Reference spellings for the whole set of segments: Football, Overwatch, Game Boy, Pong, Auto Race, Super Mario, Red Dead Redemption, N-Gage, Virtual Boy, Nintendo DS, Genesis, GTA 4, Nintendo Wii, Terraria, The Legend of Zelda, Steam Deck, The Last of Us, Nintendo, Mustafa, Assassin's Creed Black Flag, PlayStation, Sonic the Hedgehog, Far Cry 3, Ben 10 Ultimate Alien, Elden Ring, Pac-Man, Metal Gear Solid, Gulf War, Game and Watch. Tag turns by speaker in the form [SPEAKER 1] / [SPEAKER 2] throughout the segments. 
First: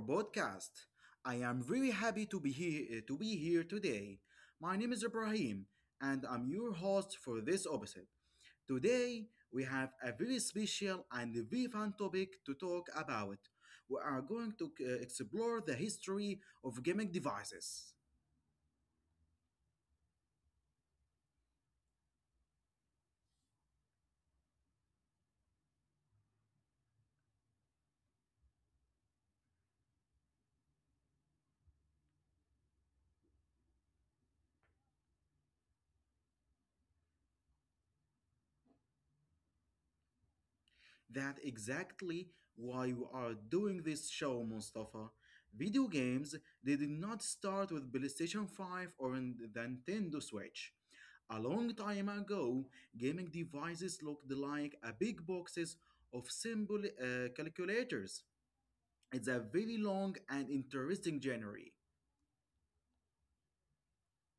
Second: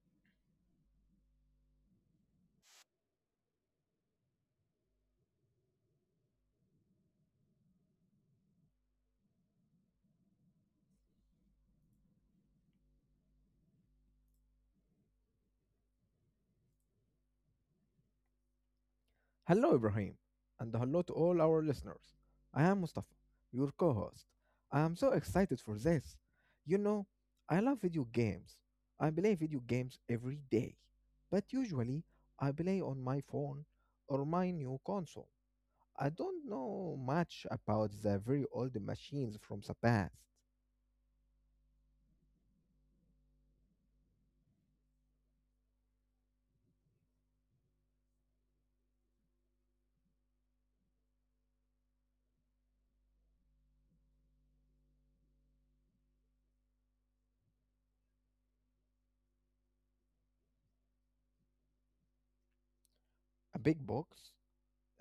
[SPEAKER 1] podcast. I am very happy to be here today. My name is Ibrahim and I'm your host for this episode. Today we have a very special and very fun topic to talk about. We are going to explore the history of gaming devices.
[SPEAKER 2] Hello, Ibrahim, and hello to all our listeners. I am Mustafa, your co host. I am so excited for this. You know, I love video games. I play video games every day, but usually I play on my phone or my new console. I don't know much about the very old machines from the past.
[SPEAKER 1] That's exactly why we are doing this show, Mustafa. Video games they did not start with PlayStation 5 or in the Nintendo Switch. A long time ago, gaming devices looked like a big boxes of simple calculators. It's a very long and interesting genre.
[SPEAKER 2] A big box,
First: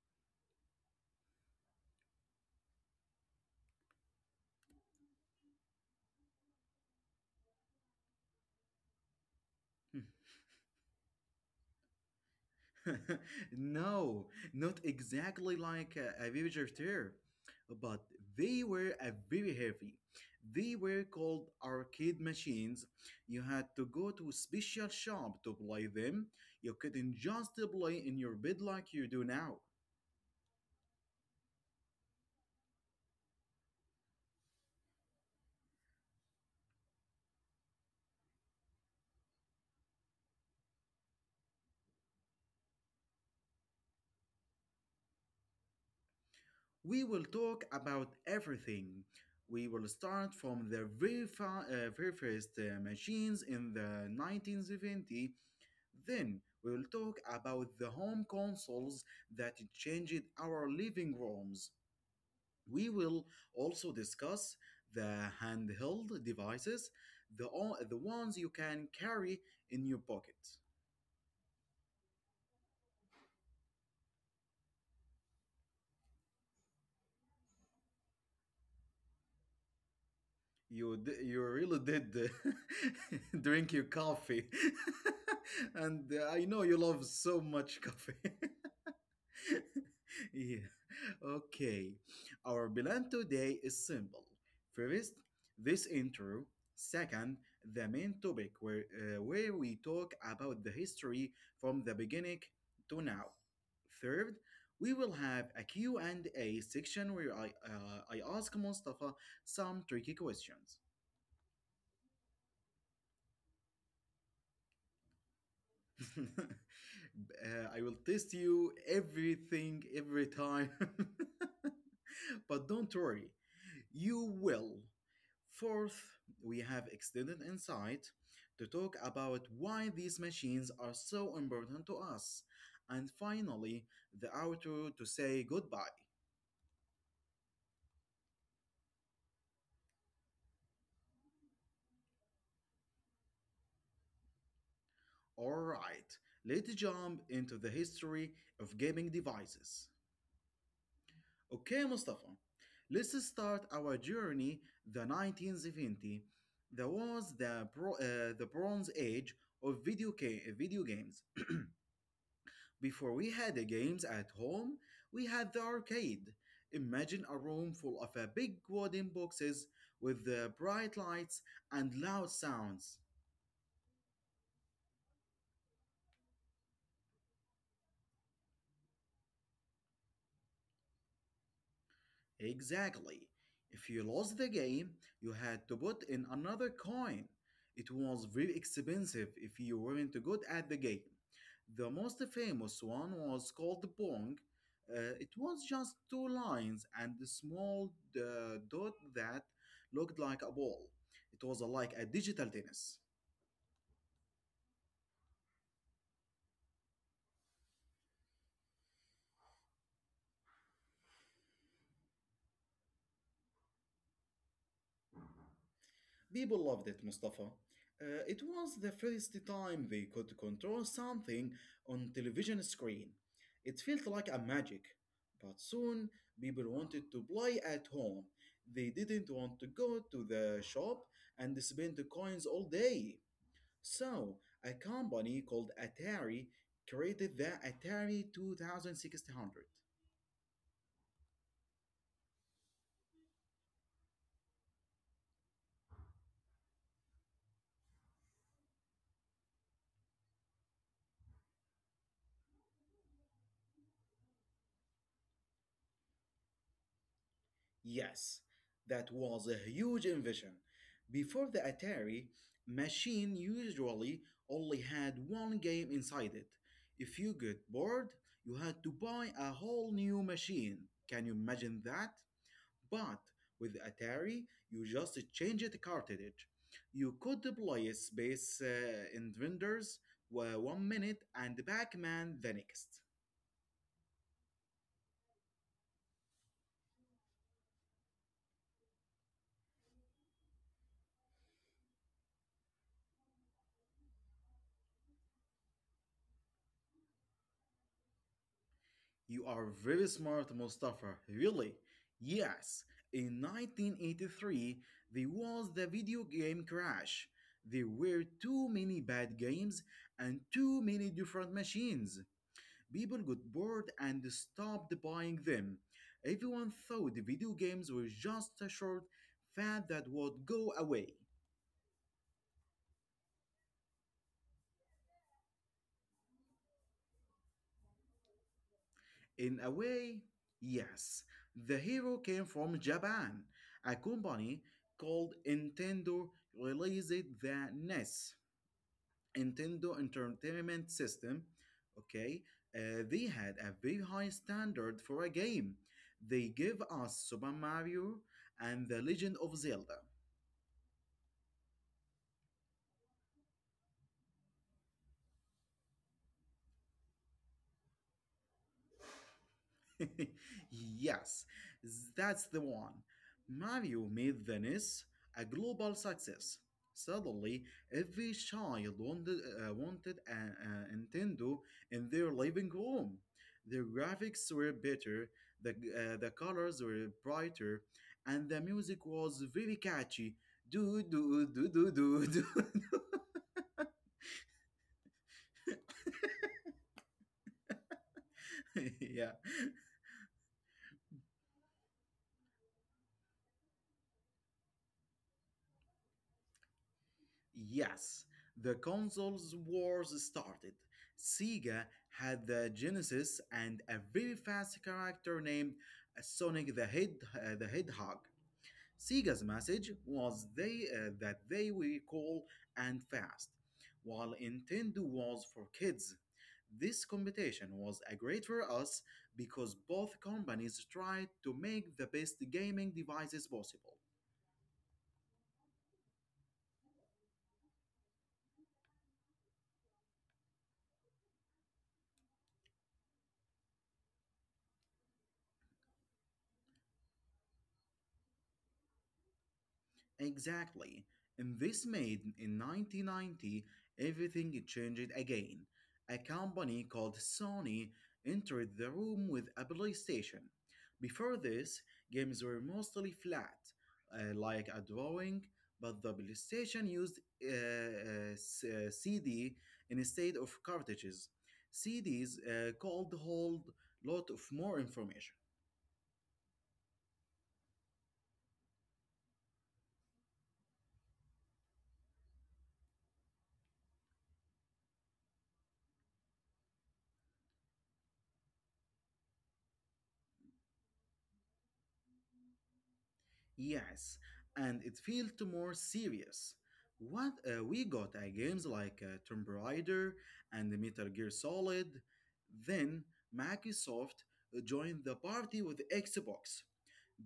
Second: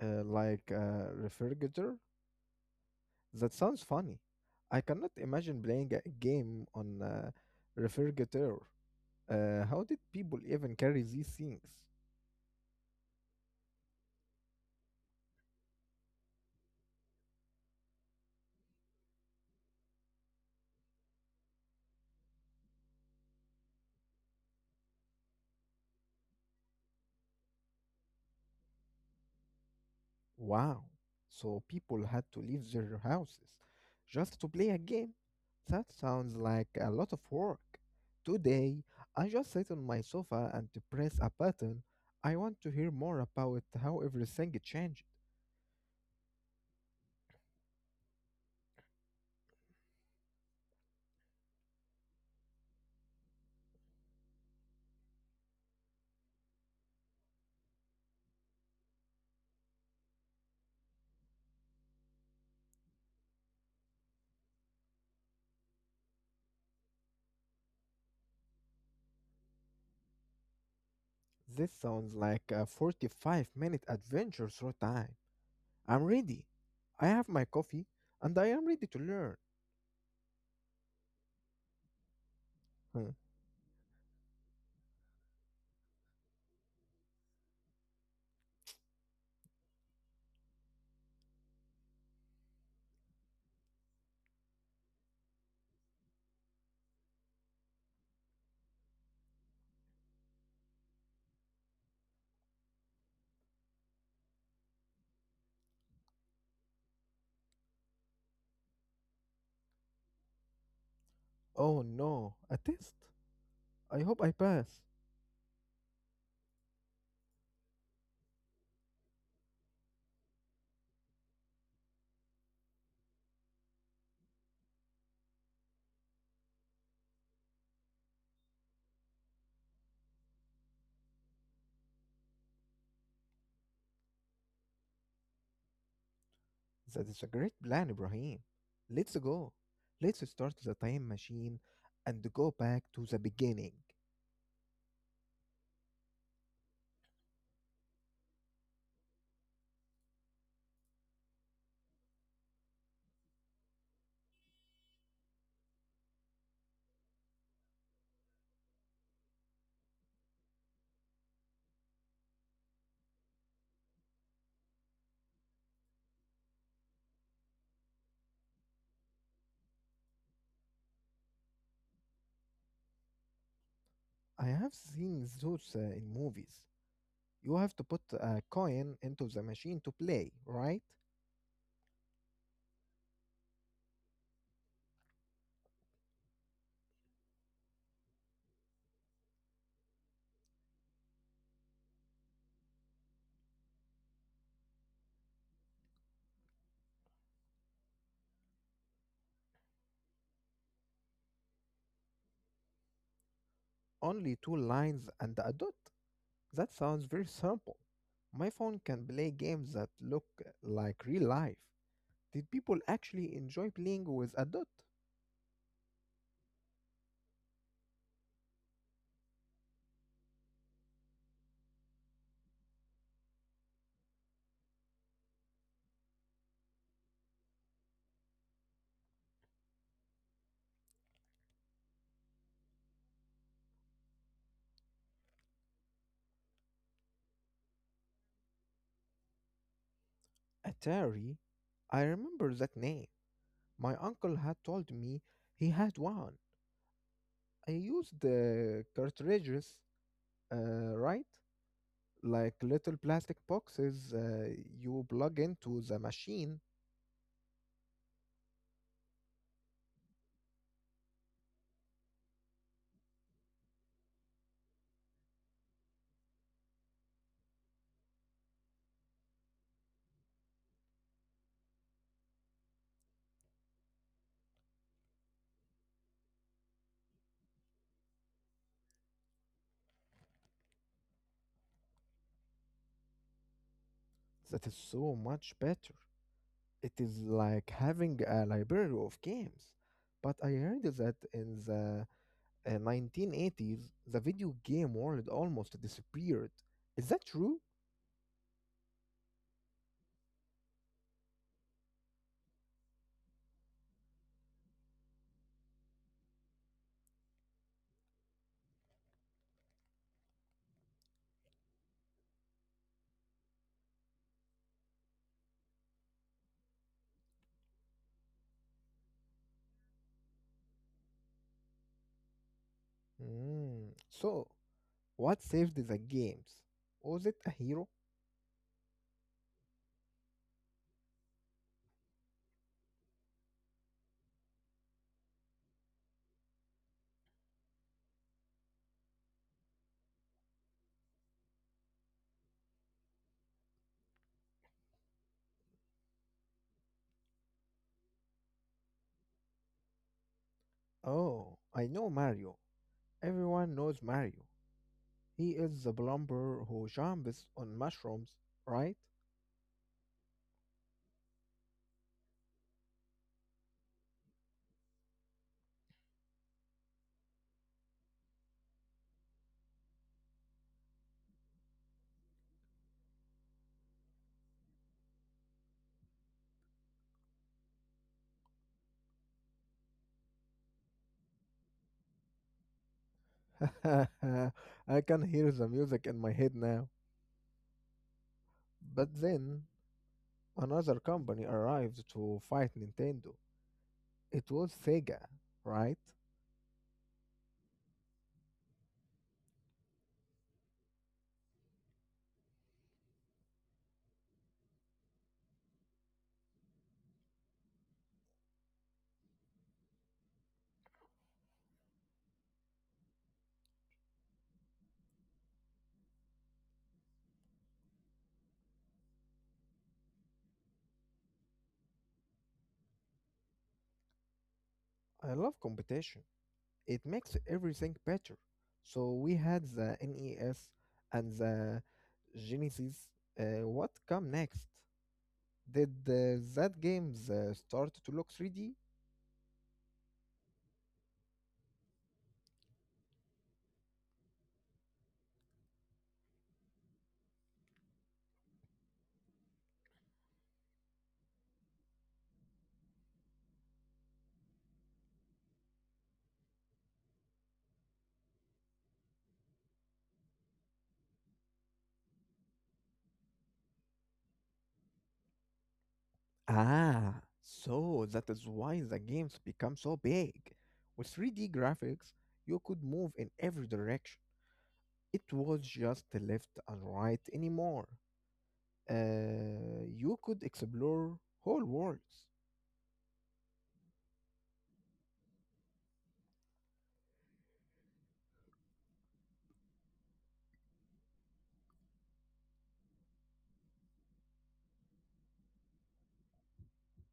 [SPEAKER 2] like a refrigerator? That sounds funny. I cannot imagine playing a game on a refrigerator. How did people even carry these things?
[SPEAKER 1] No, not exactly like a villager but they were a very heavy. They were called arcade machines. You had to go to a special shop to play them. You couldn't just play in your bed like you do now.
[SPEAKER 2] Wow. So people had to leave their houses just to play a game. That sounds like a lot of work. Today, I just sit on my sofa and press a button. I want to hear more about how everything changed.
[SPEAKER 1] We will talk about everything. We will start from the very first machines in the 1970. Then we will talk about the home consoles that changed our living rooms. We will also discuss the handheld devices, the ones you can carry in your pocket.
[SPEAKER 2] This sounds like a 45-minute adventure through time. I'm ready. I have my coffee and I am ready to learn.
[SPEAKER 1] You really did
[SPEAKER 2] Huh.
[SPEAKER 1] drink your coffee, and I know you love so much coffee. Yeah. Okay. Our plan today is simple. First, this intro. Second, the main topic where we talk about the history from the beginning to now. Third, we will have a Q and a section where I ask Mustafa some tricky questions.
[SPEAKER 2] Oh no, a test? I hope I pass.
[SPEAKER 1] I will test you every time. But don't worry, you will. Fourth, we have extended insight to talk about why these machines are so important to us. And finally, the outro to say goodbye.
[SPEAKER 2] That is a great plan, Ibrahim. Let's go. Let's start the time machine and go back to the beginning.
[SPEAKER 1] Alright, let's jump into the history of gaming devices. Okay, Mustafa, let's start our journey the 1970. That was the, the Bronze Age of video games. Before we had the games at home, we had the arcade. Imagine a room full of big wooden boxes with bright lights and loud sounds.
[SPEAKER 2] I have seen those in movies. You have to put a coin into the machine to play, right?
[SPEAKER 1] Exactly. If you lost the game, you had to put in another coin. It was very expensive if you weren't good at the game. The most famous one was called Pong. It was just two lines and a small dot that looked like a ball. It was like a digital tennis.
[SPEAKER 2] Only two lines and a dot. That sounds very simple. My phone can play games that look like real life. Did people actually enjoy playing with a dot?
[SPEAKER 1] People loved it, Mustafa. It was the first time they could control something on television screen. It felt like a magic. But soon, people wanted to play at home. They didn't want to go to the shop and spend the coins all day. So, a company called Atari created the Atari 2600.
[SPEAKER 2] Atari? I remember that name. My uncle had told me he had one. I use the cartridges, right? Like little plastic boxes you plug into the machine.
[SPEAKER 1] Yes, that was a huge invention. Before the Atari, machine usually only had one game inside it. If you get bored, you had to buy a whole new machine. Can you imagine that? But with the Atari, you just change the cartridge. You could play Space Invaders 1 minute and Pac-Man the next.
[SPEAKER 2] That is so much better. It is like having a library of games. But I heard that in the 1980s, the video game world almost disappeared. Is that true?
[SPEAKER 1] You are very smart, Mustafa. Really? Yes. In 1983, there was the video game crash. There were too many bad games and too many different machines. People got bored and stopped buying them. Everyone thought the video games were just a short fad that would go away.
[SPEAKER 2] Mm. So, what saved the games? Was it a hero?
[SPEAKER 1] In a way, yes. The hero came from Japan. A company called Nintendo released the NES, Nintendo Entertainment System. Okay, they had a very high standard for a game. They gave us Super Mario and The Legend of Zelda.
[SPEAKER 2] Oh, I know Mario. Everyone knows Mario. He is the plumber who jumps on mushrooms, right?
[SPEAKER 1] Yes, that's the one. Mario made Venice a global success. Suddenly, every child wanted a Nintendo in their living room. The graphics were better, the colors were brighter, and the music was very catchy. Do, do, do, do, do, do.
[SPEAKER 2] I can hear the music in my head now. But
[SPEAKER 1] Yeah.
[SPEAKER 2] then another company arrived to fight Nintendo. It was Sega, right?
[SPEAKER 1] Yes, the consoles wars started. Sega had the Genesis and a very fast character named Sonic the Hedgehog. Sega's message was they that they were cool and fast, while Nintendo was for kids. This competition was a great for us because both companies tried to make the best gaming devices possible.
[SPEAKER 2] I love competition. It makes everything better. So we had the NES and the Genesis. What come next? Did that games start to look 3D?
[SPEAKER 1] Exactly. And this made in 1990 everything changed again. A company called Sony entered the room with a PlayStation. Before this, games were mostly flat, like a drawing, but the PlayStation used CD instead of cartridges. CDs called hold lot of more information.
[SPEAKER 2] Ah, so that is why the games become so big. With 3D graphics, you could move in every direction. It was just left and right anymore. You could explore whole worlds.
[SPEAKER 1] Yes, and it felt more serious. What we got games like Tomb Raider and Metal Gear Solid. Then Microsoft joined the party with Xbox.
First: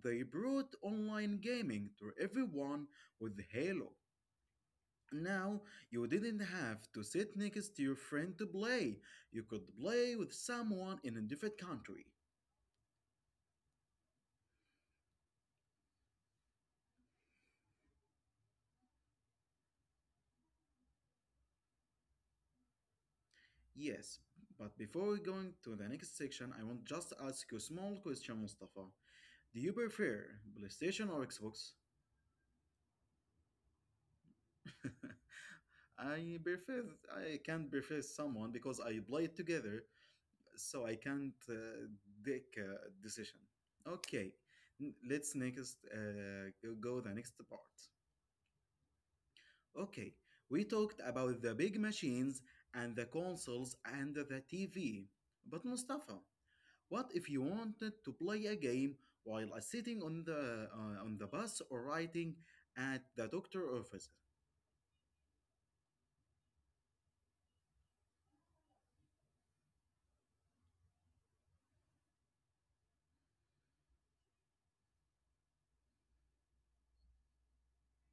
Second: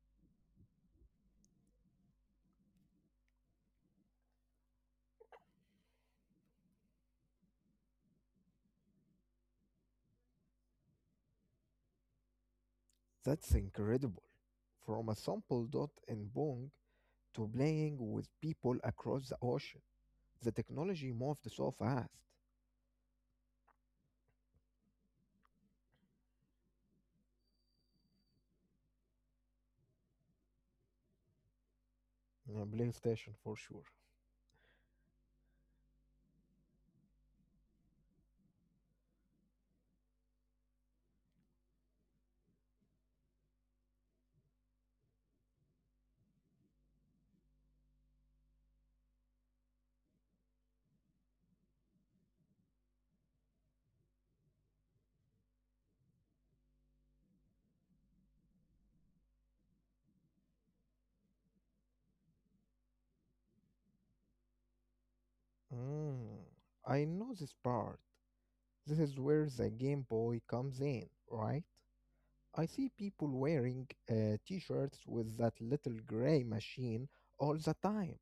[SPEAKER 1] They brought online gaming to everyone with Halo. Now you didn't have to sit next to your friend to play. You could play with someone in a different country.
[SPEAKER 2] That's incredible. From a sample dot in Bong to playing with people across the ocean, the technology moved so fast.
[SPEAKER 1] Yes, but before we go into the next section, I want just to ask you a small question, Mustafa. Do you prefer PlayStation or Xbox?
[SPEAKER 2] Yeah, PlayStation for sure.
[SPEAKER 1] I prefer I can't prefer someone because I play it together, so I can't take a decision. Okay, let's next go the next part. Okay, we talked about the big machines and the consoles and the TV, but Mustafa. What if you wanted to play a game while sitting on the bus or writing at the doctor office?
[SPEAKER 2] Mm, I know this part. This is where the Game Boy comes in, right? I see people wearing t shirts with that little gray machine all the time.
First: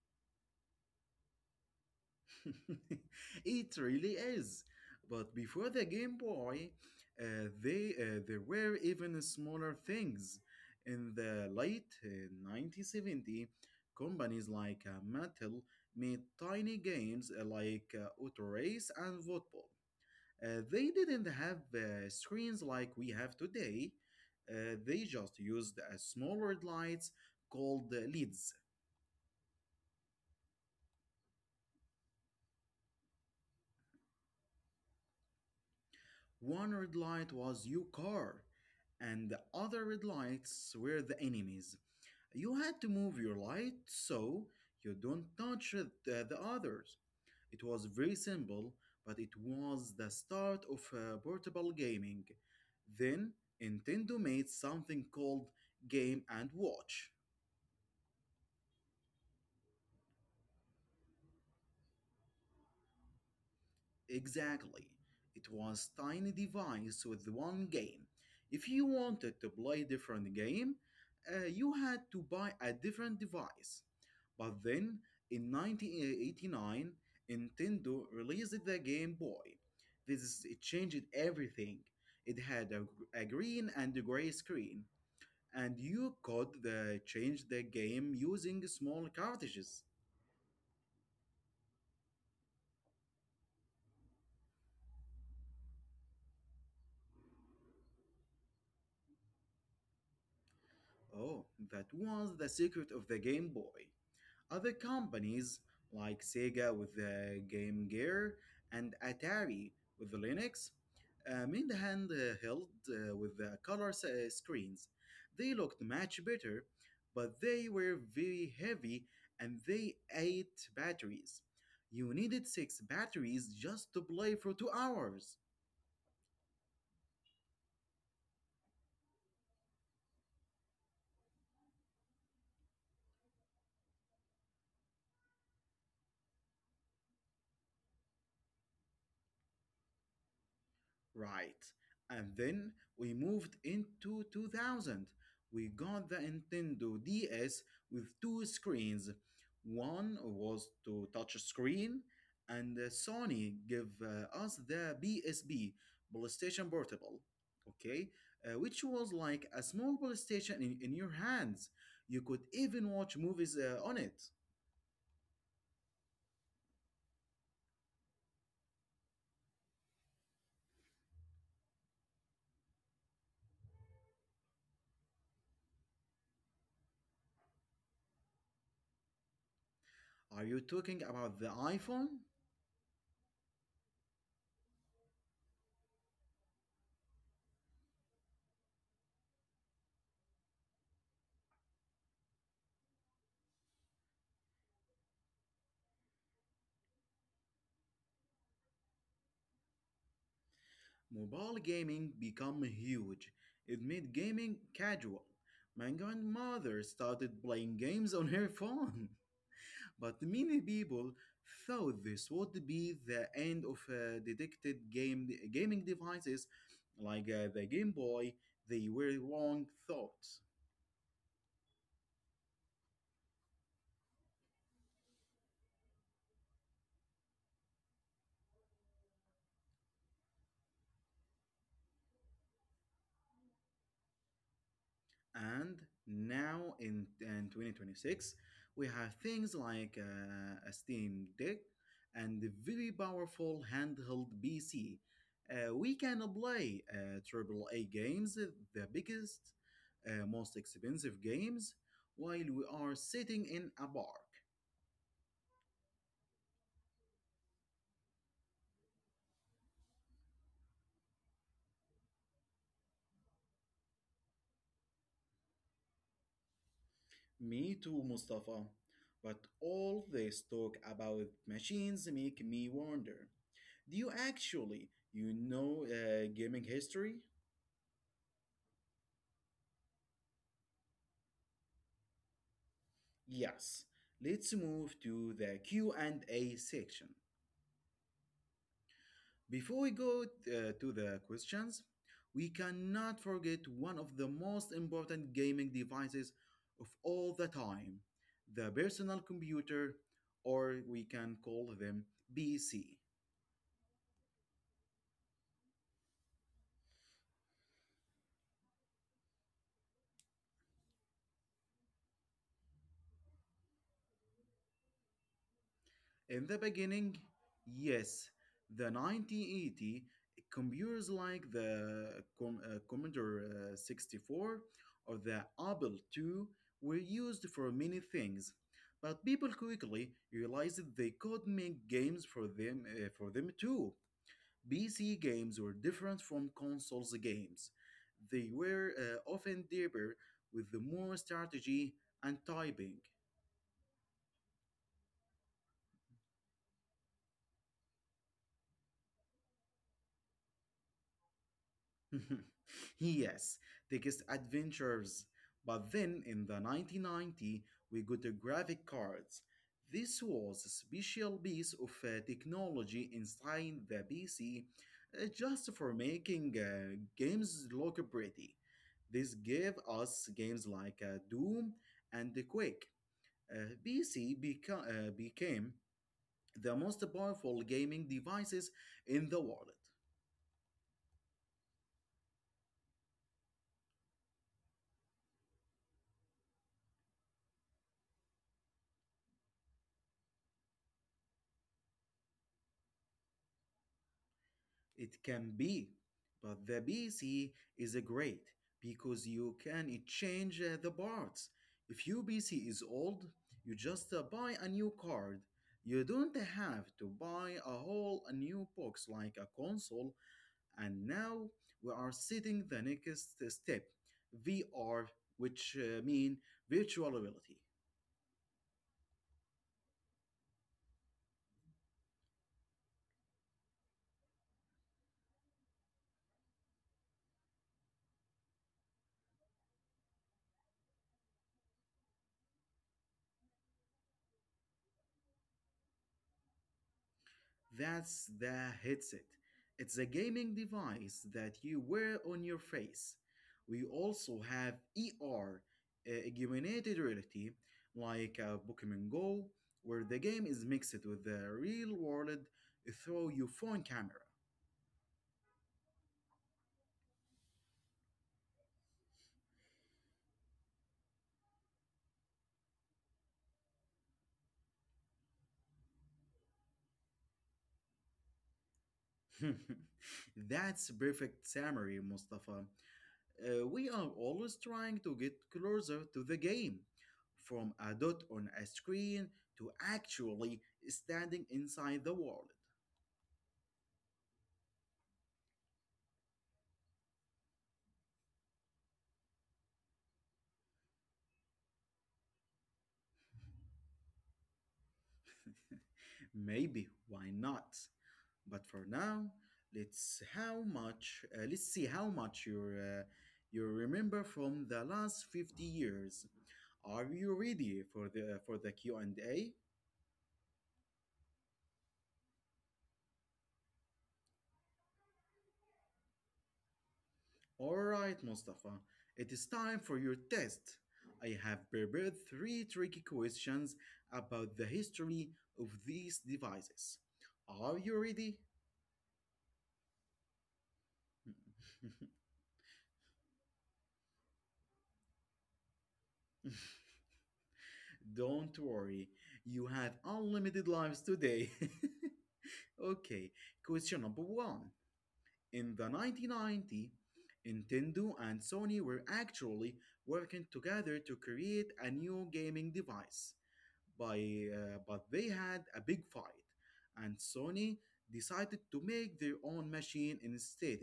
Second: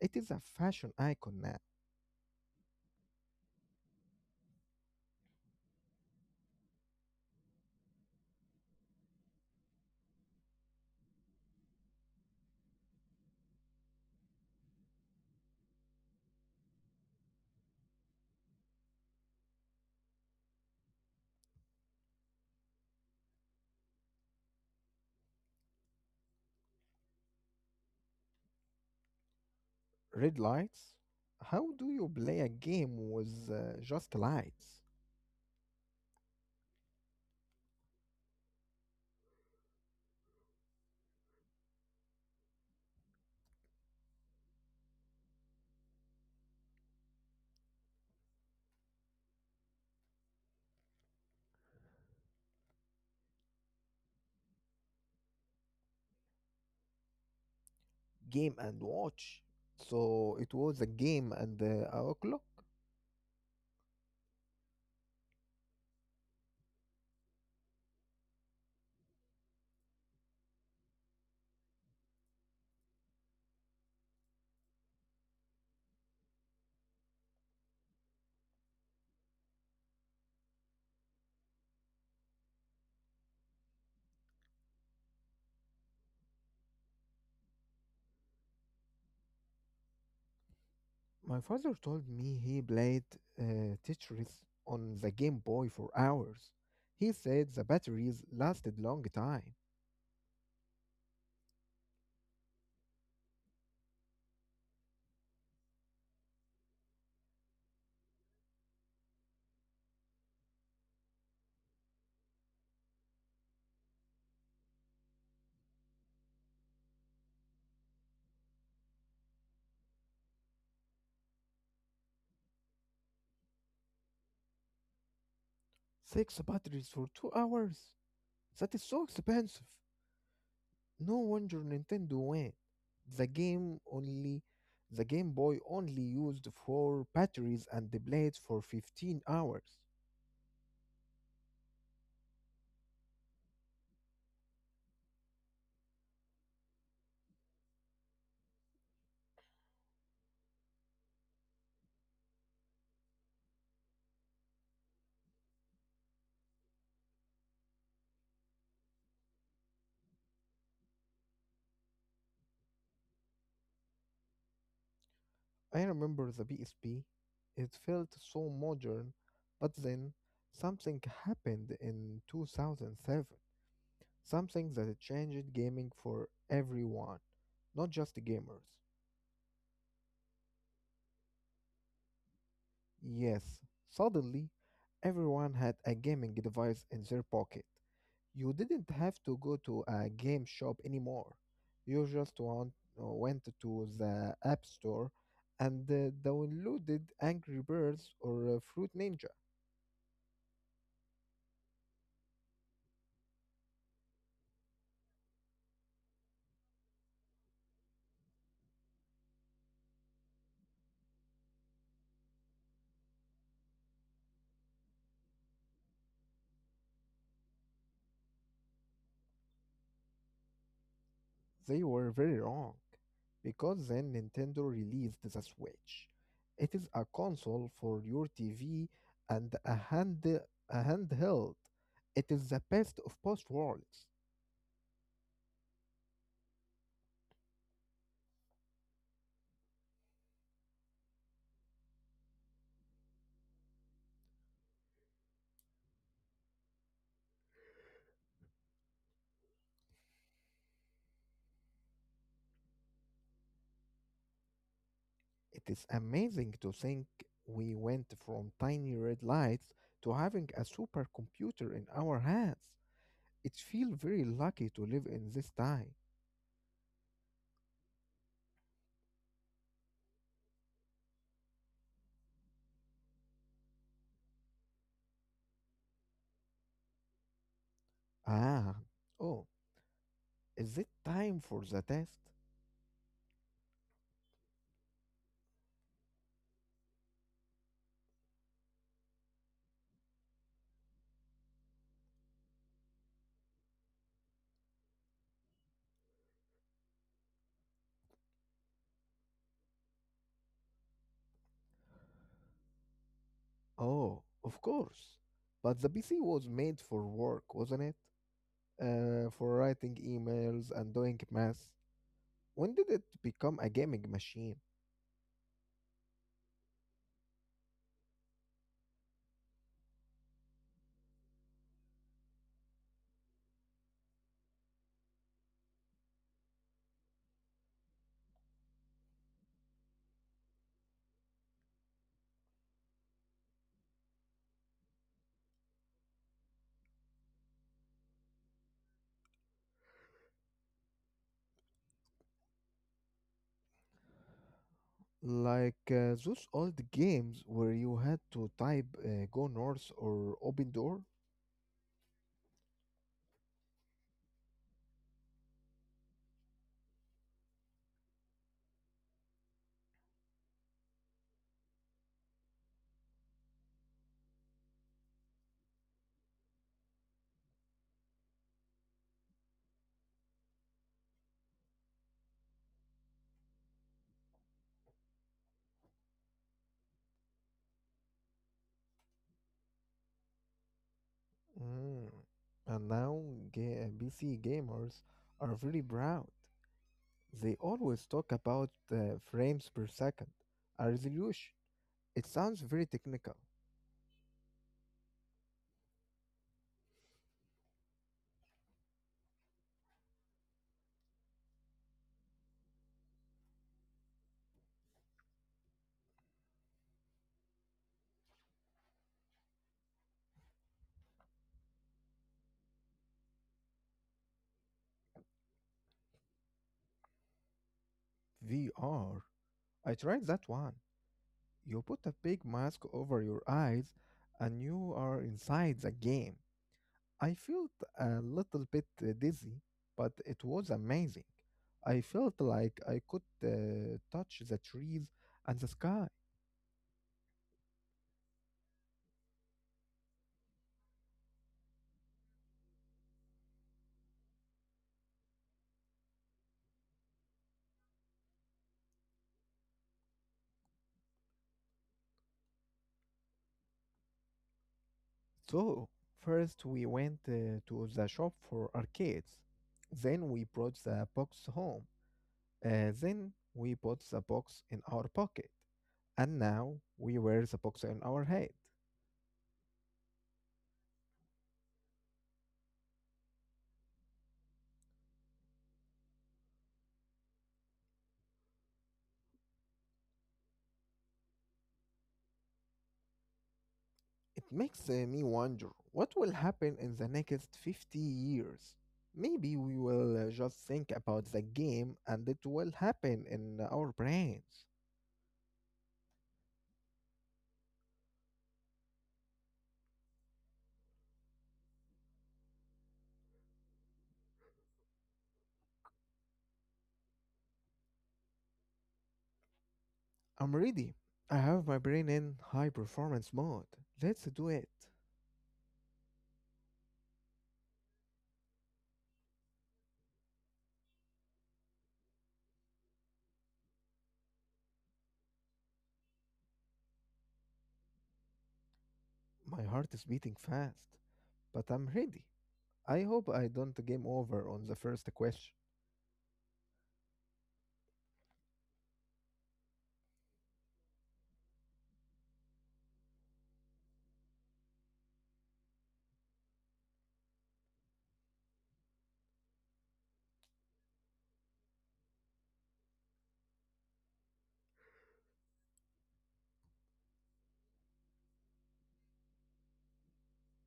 [SPEAKER 2] It is a fashion icon now.
[SPEAKER 1] It really is. But before the Game Boy, they there were even smaller things. In the late 1970, companies like Mattel made tiny games like Auto Race and Football. They didn't have screens like we have today. They just used a small lights called LEDs.
[SPEAKER 2] Red lights? How do you play a game with just lights?
[SPEAKER 1] One red light was your car, and the other red lights were the enemies. You had to move your light so you don't touch the others. It was very simple, but it was the start of portable gaming. Then Nintendo made something called Game and Watch.
[SPEAKER 2] Game and watch. So it was a game and a clock.
[SPEAKER 1] Exactly. It was tiny device with one game. If you wanted to play different game, you had to buy a different device. But then in 1989, Nintendo released the Game Boy. This it changed everything. It had a green and a gray screen, and you could change the game using small cartridges.
[SPEAKER 2] My father told me he played Tetris on the Game Boy for hours. He said the batteries lasted long time.
[SPEAKER 1] Oh, that was the secret of the Game Boy. Other companies like Sega with the Game Gear and Atari with the Linux made handheld with the color screens. They looked much better, but they were very heavy and they ate batteries. You needed six batteries just to play for 2 hours.
[SPEAKER 2] Six batteries for 2 hours? That is so expensive. No wonder Nintendo went. The game only the Game Boy only used four batteries and the blades for 15 hours.
[SPEAKER 1] Right. And then we moved into 2000. We got the Nintendo DS with two screens. One was to touch screen, and Sony gave us the PSP, PlayStation Portable, okay, which was like a small PlayStation in your hands. You could even watch movies on it.
[SPEAKER 2] I remember the PSP. It felt so modern, but then something happened in 2007. Something that changed gaming for everyone, not just gamers.
[SPEAKER 1] Are you talking about the iPhone?
[SPEAKER 2] Yes, suddenly everyone had a gaming device in their pocket. You didn't have to go to a game shop anymore. You went to the App Store and downloaded Angry Birds or Fruit Ninja.
[SPEAKER 1] Mobile gaming became huge. It made gaming casual. My grandmother started playing games on her phone, but many people thought this would be the end of detected game gaming devices like the Game Boy. They were wrong thoughts.
[SPEAKER 2] They were very wrong because then Nintendo released the Switch. It is a console for your TV and a handheld. It is the best of both worlds.
[SPEAKER 1] And now in 2026, we have things like a Steam Deck and the very powerful handheld PC. We can play AAA games, the biggest, most expensive games, while we are sitting in a park.
[SPEAKER 2] It is amazing to think we went from tiny red lights to having a supercomputer in our hands. It feels very lucky to live in this time.
[SPEAKER 1] Me too, Mustafa. But all this talk about machines make me wonder. Do you actually, you know, gaming history?
[SPEAKER 2] Ah, oh, is it time for the test?
[SPEAKER 1] Yes, let's move to the Q&A section. Before we go to the questions, we cannot forget one of the most important gaming devices of all the time, the personal computer, or we can call them PC.
[SPEAKER 2] Oh, of course. But the PC was made for work, wasn't it? For writing emails and doing math. When did it become a gaming machine?
[SPEAKER 1] In the beginning, yes, the 1980 computers like the Commodore 64 or the Apple II were used for many things, but people quickly realized that they could make games for them too. PC games were different from consoles games. They were often deeper with the more strategy and typing.
[SPEAKER 2] Like those old games where you had to type go north or open door?
[SPEAKER 1] Yes, biggest adventures. But then in the 1990, we got the graphic cards. This was a special piece of technology inside the PC just for making games look pretty. This gave us games like Doom and The Quake. PC became the most powerful gaming devices in the world.
[SPEAKER 2] Mm. And now PC gamers are very proud. They always talk about frames per second, a resolution. It sounds very technical.
[SPEAKER 1] It can be, but the PC is a great because you can change the parts. If your PC is old, you just buy a new card. You don't have to buy a whole new box like a console. And now we are setting the next step, VR, which mean virtual reality.
[SPEAKER 2] VR. I tried that one. You put a big mask over your eyes and you are inside the game. I felt a little bit dizzy, but it was amazing. I felt like I could touch the trees and the sky.
[SPEAKER 1] That's the headset. It's a gaming device that you wear on your face. We also have ER, augmented reality, like Pokemon Go, where the game is mixed with the real world through your phone camera.
[SPEAKER 2] So, first we went to the shop for arcades. Then we brought the box home. Then we put the box in our pocket. And now we wear the box on our head.
[SPEAKER 1] That's perfect summary, Mustafa. We are always trying to get closer to the game, from a dot on a screen to actually standing inside the world.
[SPEAKER 2] It makes me wonder what will happen in the next 50 years. Maybe we will just think about the game and it will happen in our brains.
[SPEAKER 1] Maybe, why not? But for now, let's see how much you remember from the last 50 years. Are you ready for the Q&A?
[SPEAKER 2] I'm ready. I have my brain in high performance mode. Let's do it.
[SPEAKER 1] All right, Mustafa. It is time for your test. I have prepared three tricky questions about the history of these devices. Are you ready?
[SPEAKER 2] My heart is beating fast. But I'm ready. I hope I don't game over on the first question.
[SPEAKER 1] Don't worry, you have unlimited lives today. Okay, question number one. In the 1990, Nintendo and Sony were actually working together to create a new gaming device. By, but they had a big fight, and Sony decided to make their own machine instead.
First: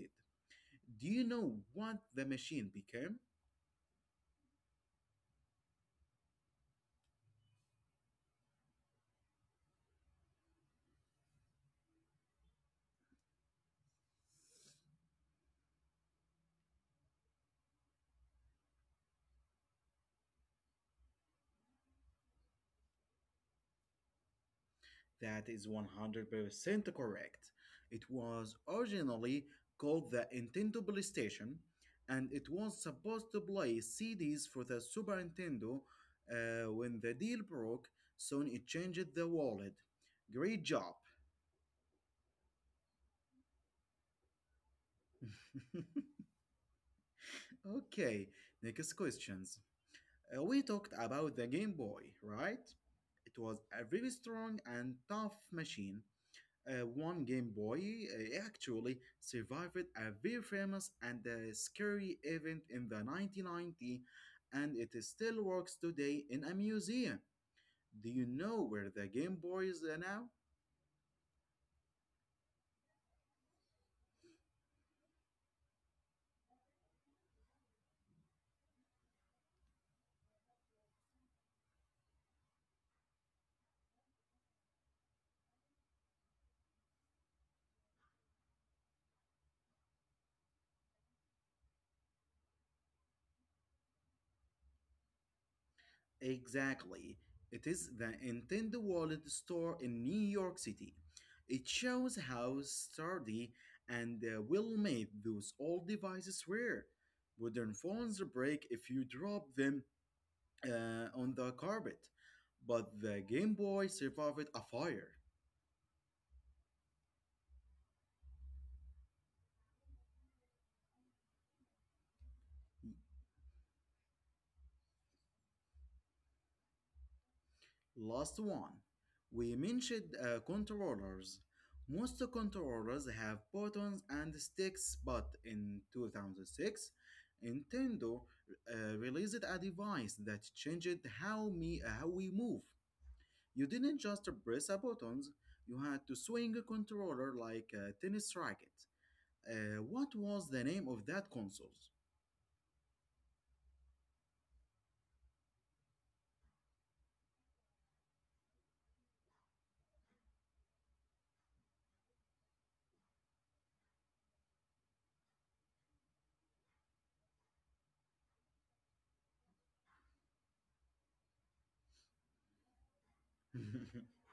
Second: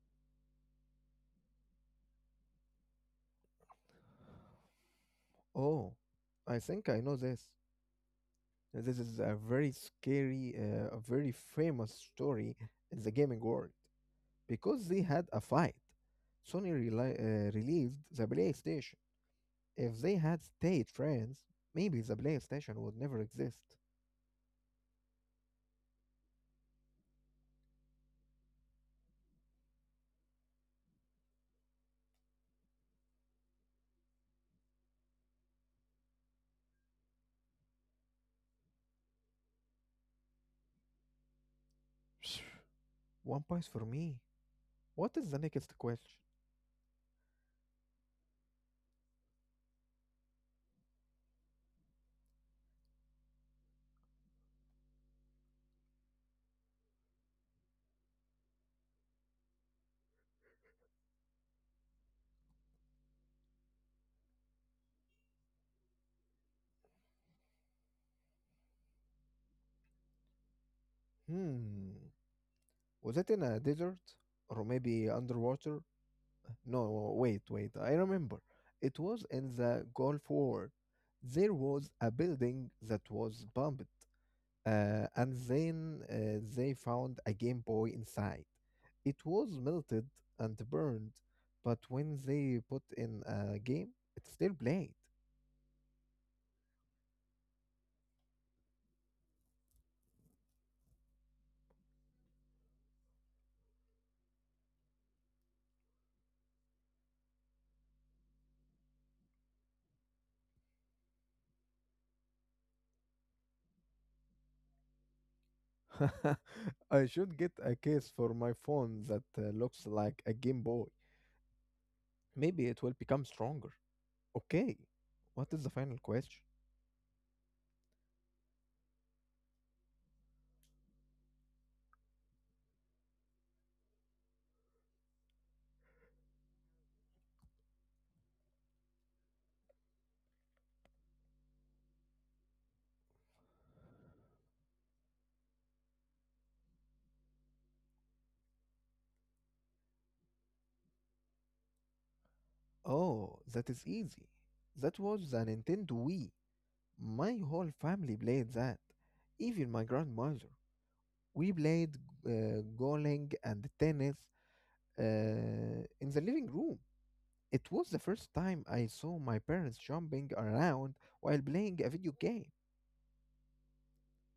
[SPEAKER 1] Do you know what the machine became?
[SPEAKER 2] Oh, I think I know this. This is a very famous story in the gaming world because they had a fight. Sony released the PlayStation. If they had stayed friends, maybe the PlayStation would never exist.
[SPEAKER 1] That is 100% correct. It was originally called the Nintendo PlayStation, and it was supposed to play CDs for the Super Nintendo when the deal broke, so it changed the wallet. Great job.
[SPEAKER 2] One point for me. What is the next question?
[SPEAKER 1] Okay, next questions. We talked about the Game Boy, right? It was a very strong and tough machine. One Game Boy actually survived a very famous and scary event in the 1990s, and it still works today in a museum. Do you know where the Game Boy is now?
[SPEAKER 2] Hmm. Was it in a desert? Or maybe underwater? No, wait. I remember. It was in the Gulf War. There was a building that was bombed, and then they found a Game Boy inside. It was melted and burned, but when they put in a game, it still played.
[SPEAKER 1] Exactly. It is the Nintendo Wallet store in New York City. It shows how sturdy and well made those old devices were. Modern phones break if you drop them, on the carpet, but the Game Boy survived a fire.
[SPEAKER 2] I should get a case for my phone that looks like a Game Boy. Maybe it will become stronger. Okay, what is the final question?
[SPEAKER 1] Last one. We mentioned controllers. Most controllers have buttons and sticks, but in 2006, Nintendo released a device that changed how we move. You didn't just press a buttons, you had to swing a controller like a tennis racket. What was the name of that console?
[SPEAKER 2] Oh, that is easy. That was the Nintendo Wii. My whole family played that. Even my grandmother. We played bowling and tennis in the living room. It was the first time I saw my parents jumping around while playing a video game.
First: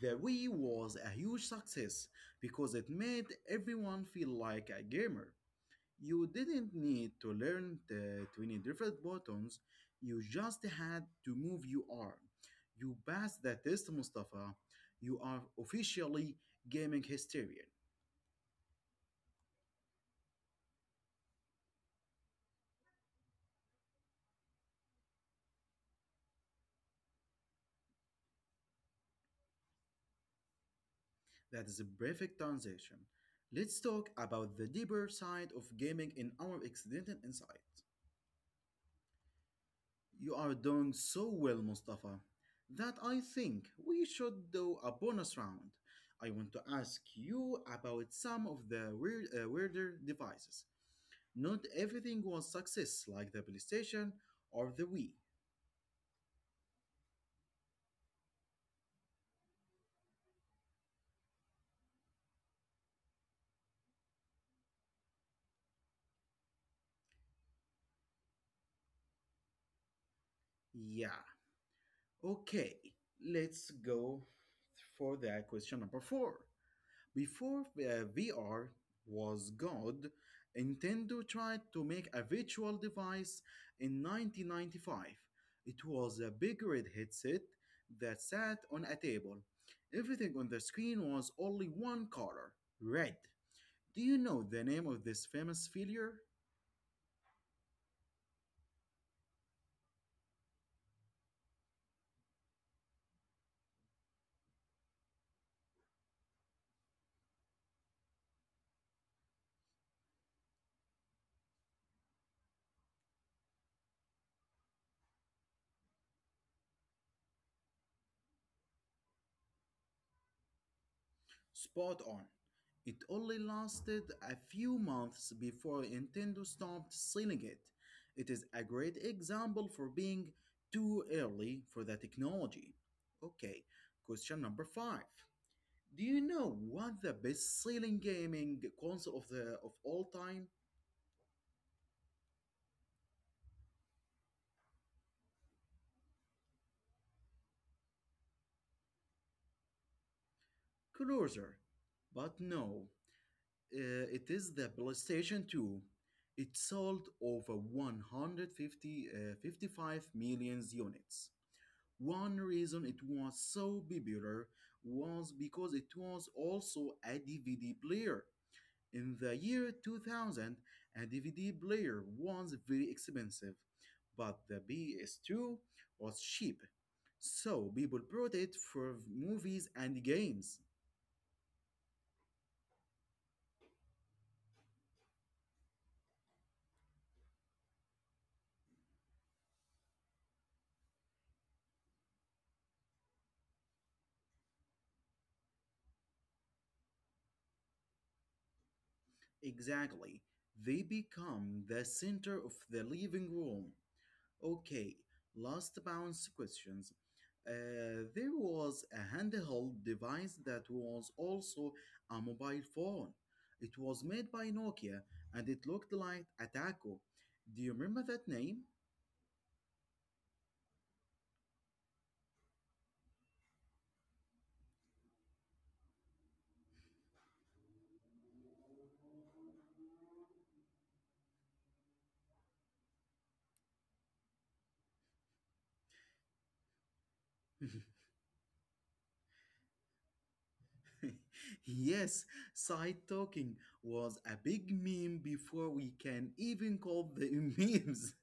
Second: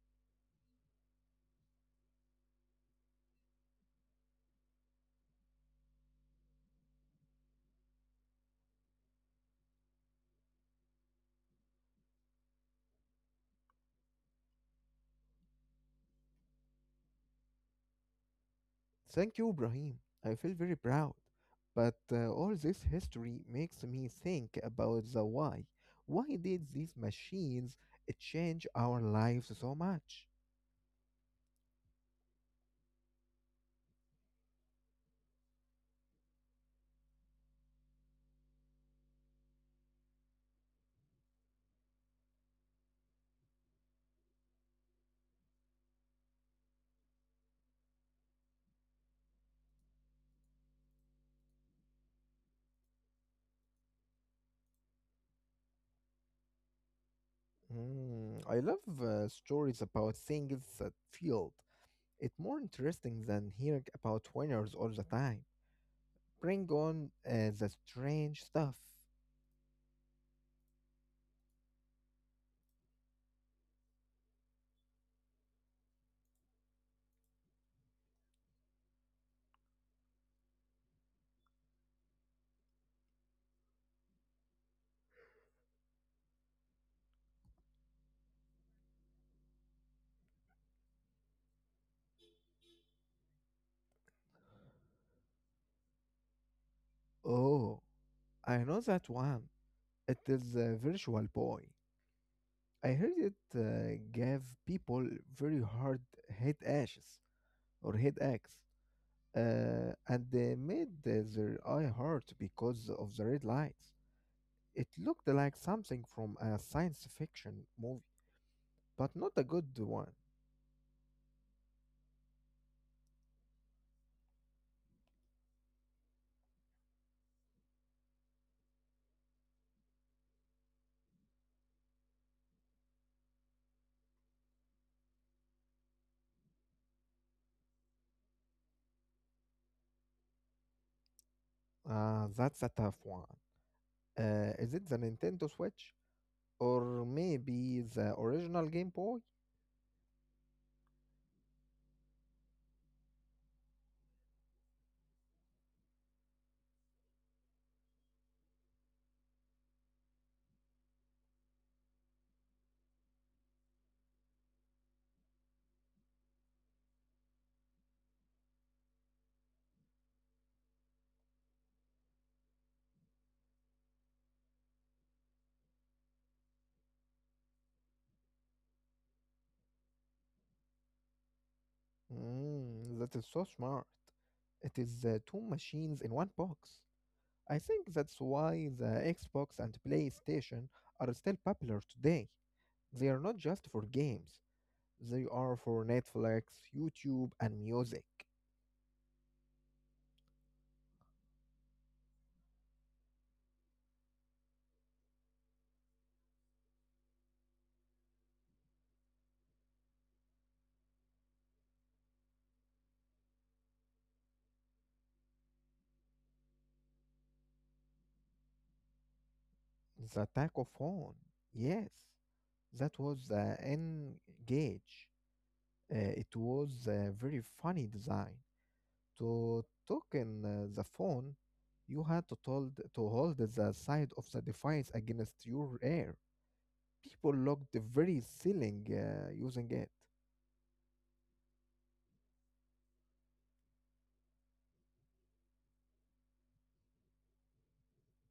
[SPEAKER 1] The Wii was a huge success because it made everyone feel like a gamer. You didn't need to learn the 20 different buttons, you just had to move your arm. You passed the test, Mustafa. You are officially gaming hysterian.
[SPEAKER 2] Thank you, Ibrahim. I feel very proud. But all this history makes me think about the why. Why did these machines change our lives so much?
[SPEAKER 1] That is a perfect transition. Let's talk about the deeper side of gaming in our extended insight. You are doing so well, Mustafa, that I think we should do a bonus round. I want to ask you about some of the weirder devices. Not everything was success, like the PlayStation or the Wii.
[SPEAKER 2] Mm, I love stories about things that field. It's more interesting than hearing about winners all the time. Bring on the strange stuff.
[SPEAKER 1] Yeah. Okay, let's go for the question number four. Before VR was God, Nintendo tried to make a virtual device in 1995. It was a big red headset that sat on a table. Everything on the screen was only one color red. Do you know the name of this famous failure?
[SPEAKER 2] Oh, I know that one. It is a virtual boy. I heard it gave people very hard head ashes or headaches, and they made their eye hurt because of the red lights. It looked like something from a science fiction but not a good one.
[SPEAKER 1] Spot on. It only lasted a few months before Nintendo stopped selling it. It is a great example for being too early for the technology. Okay, question number five. Do you know what the best-selling gaming console of the of all time?
[SPEAKER 2] Ah, that's a tough one. Is it the Nintendo Switch or maybe the original Game Boy?
[SPEAKER 1] Closer, but no, it is the PlayStation 2. It sold over 150 55 million units. One reason it was so popular was because it was also a DVD player. In the year 2000, a DVD player was very expensive, but the PS2 was cheap, so people bought it for movies and games.
[SPEAKER 2] Mm, that is so smart. It is two machines in one box. I think that's why the Xbox and PlayStation are still popular today. They are not just for games, they are for Netflix, YouTube, and music.
[SPEAKER 1] Exactly, they become the center of the living room. Okay, last bounce questions. There was a handheld device that was also a mobile phone. It was made by Nokia and it looked like a taco. Do you remember that name?
[SPEAKER 2] The Taco Phone. Yes, that was the N gauge. It was a very funny design. To talk in the phone, you had to, told, to hold the side of the device against your ear. People locked the very ceiling using it.
[SPEAKER 1] Yes, side talking was a big meme before we can even call the memes.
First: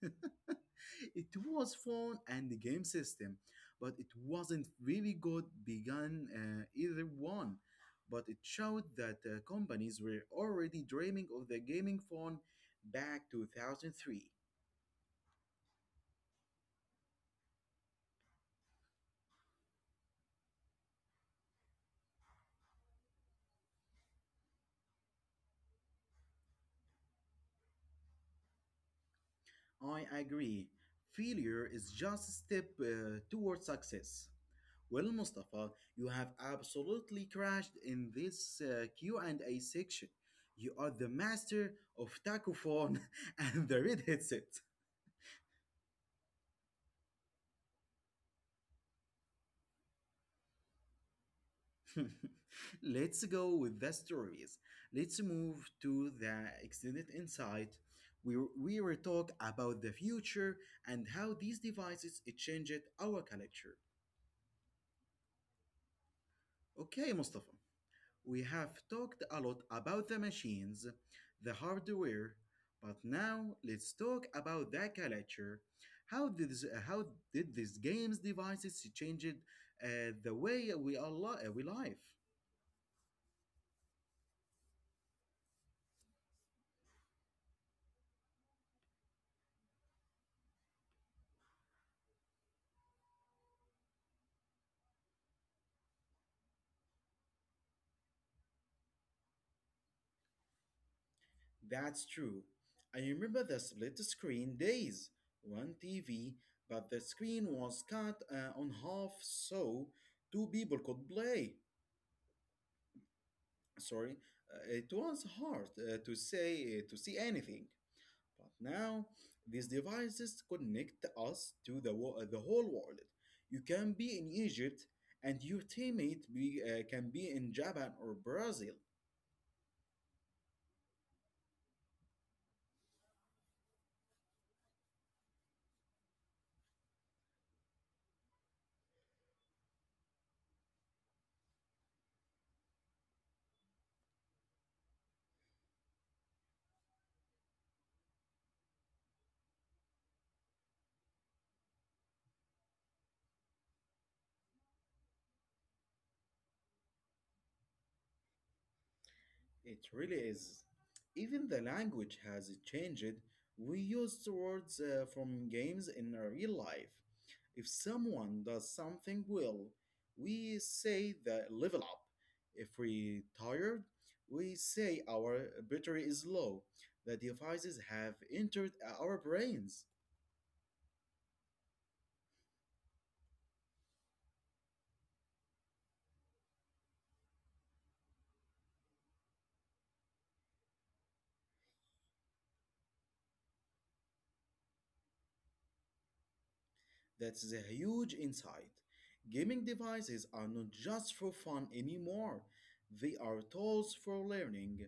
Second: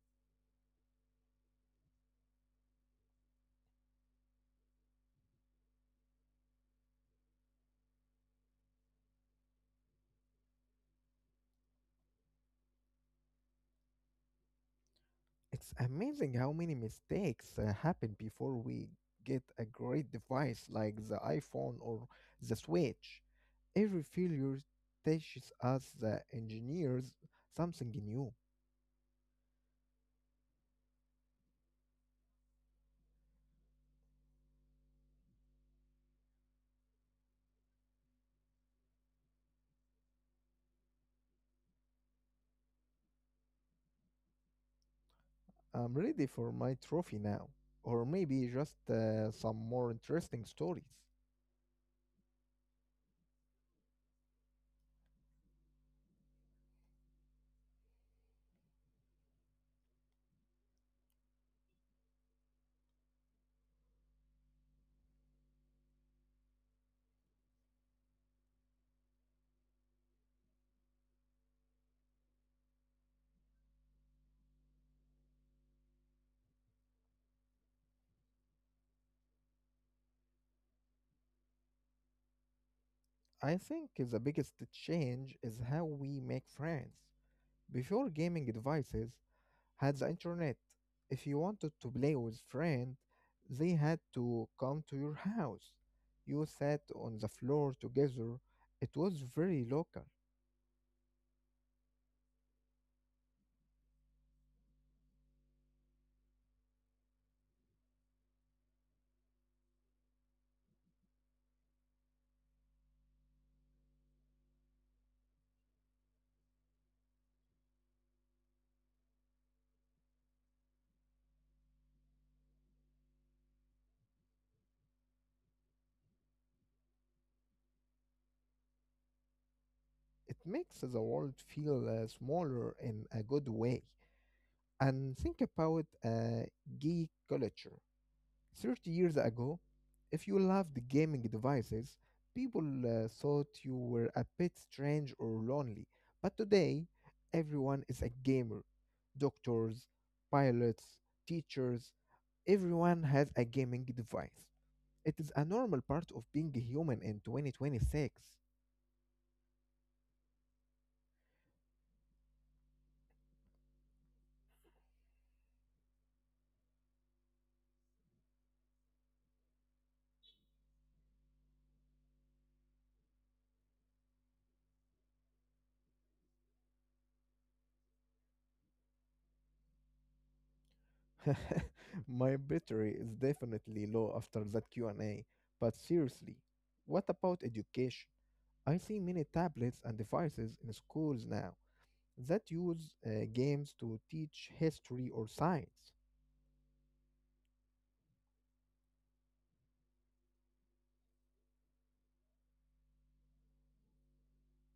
[SPEAKER 1] It was phone and the game system, but it wasn't really good begun either one. But it showed that companies were already dreaming of the gaming phone back 2003.
[SPEAKER 2] It's amazing how many mistakes happen before we get a great device like the iPhone or the Switch. Every failure teaches us, the engineers, something new.
[SPEAKER 1] I agree. Failure is just a step towards success. Well, Mustafa, you have absolutely crashed in this Q&A section. You are the master of tacophone and the red headset.
[SPEAKER 2] I'm ready for my trophy now, or maybe just some more interesting stories.
[SPEAKER 1] Let's go with the stories. Let's move to the extended insight. We will talk about the future and how these devices changed our culture. Okay, Mustafa. We have talked a lot about the machines, the hardware, but now let's talk about the culture. How did these games devices changed the way we live?
[SPEAKER 2] I think the biggest change is how we make friends. Before gaming devices had the internet, if you wanted to play with friends, they had to come to your house. You sat on the floor together. It was very local.
[SPEAKER 1] That's true. I remember the split screen days, one TV, but the screen was cut on half so two people could play. Sorry, it was hard to see anything. But now, these devices connect us to the whole world. You can be in Egypt, and your teammate can be in Japan or Brazil.
[SPEAKER 2] It makes the world feel smaller in a good way. And think about geek culture. 30 years ago, if you loved gaming devices, people thought you were a bit strange or lonely. But today, everyone is a gamer. Doctors, pilots, teachers, everyone has a gaming device. It is a normal part of being a human in 2026.
[SPEAKER 1] It really is. Even the language has changed. We use words from games in real life. If someone does something well, we say the level up. If we tired, we say our battery is low. The devices have entered our brains.
[SPEAKER 2] My battery is definitely low after that Q&A. But seriously, what about education? I see many tablets and devices in schools now. That use games to teach history or science.
[SPEAKER 1] That's a huge insight. Gaming devices are not just for fun anymore, they are tools for learning.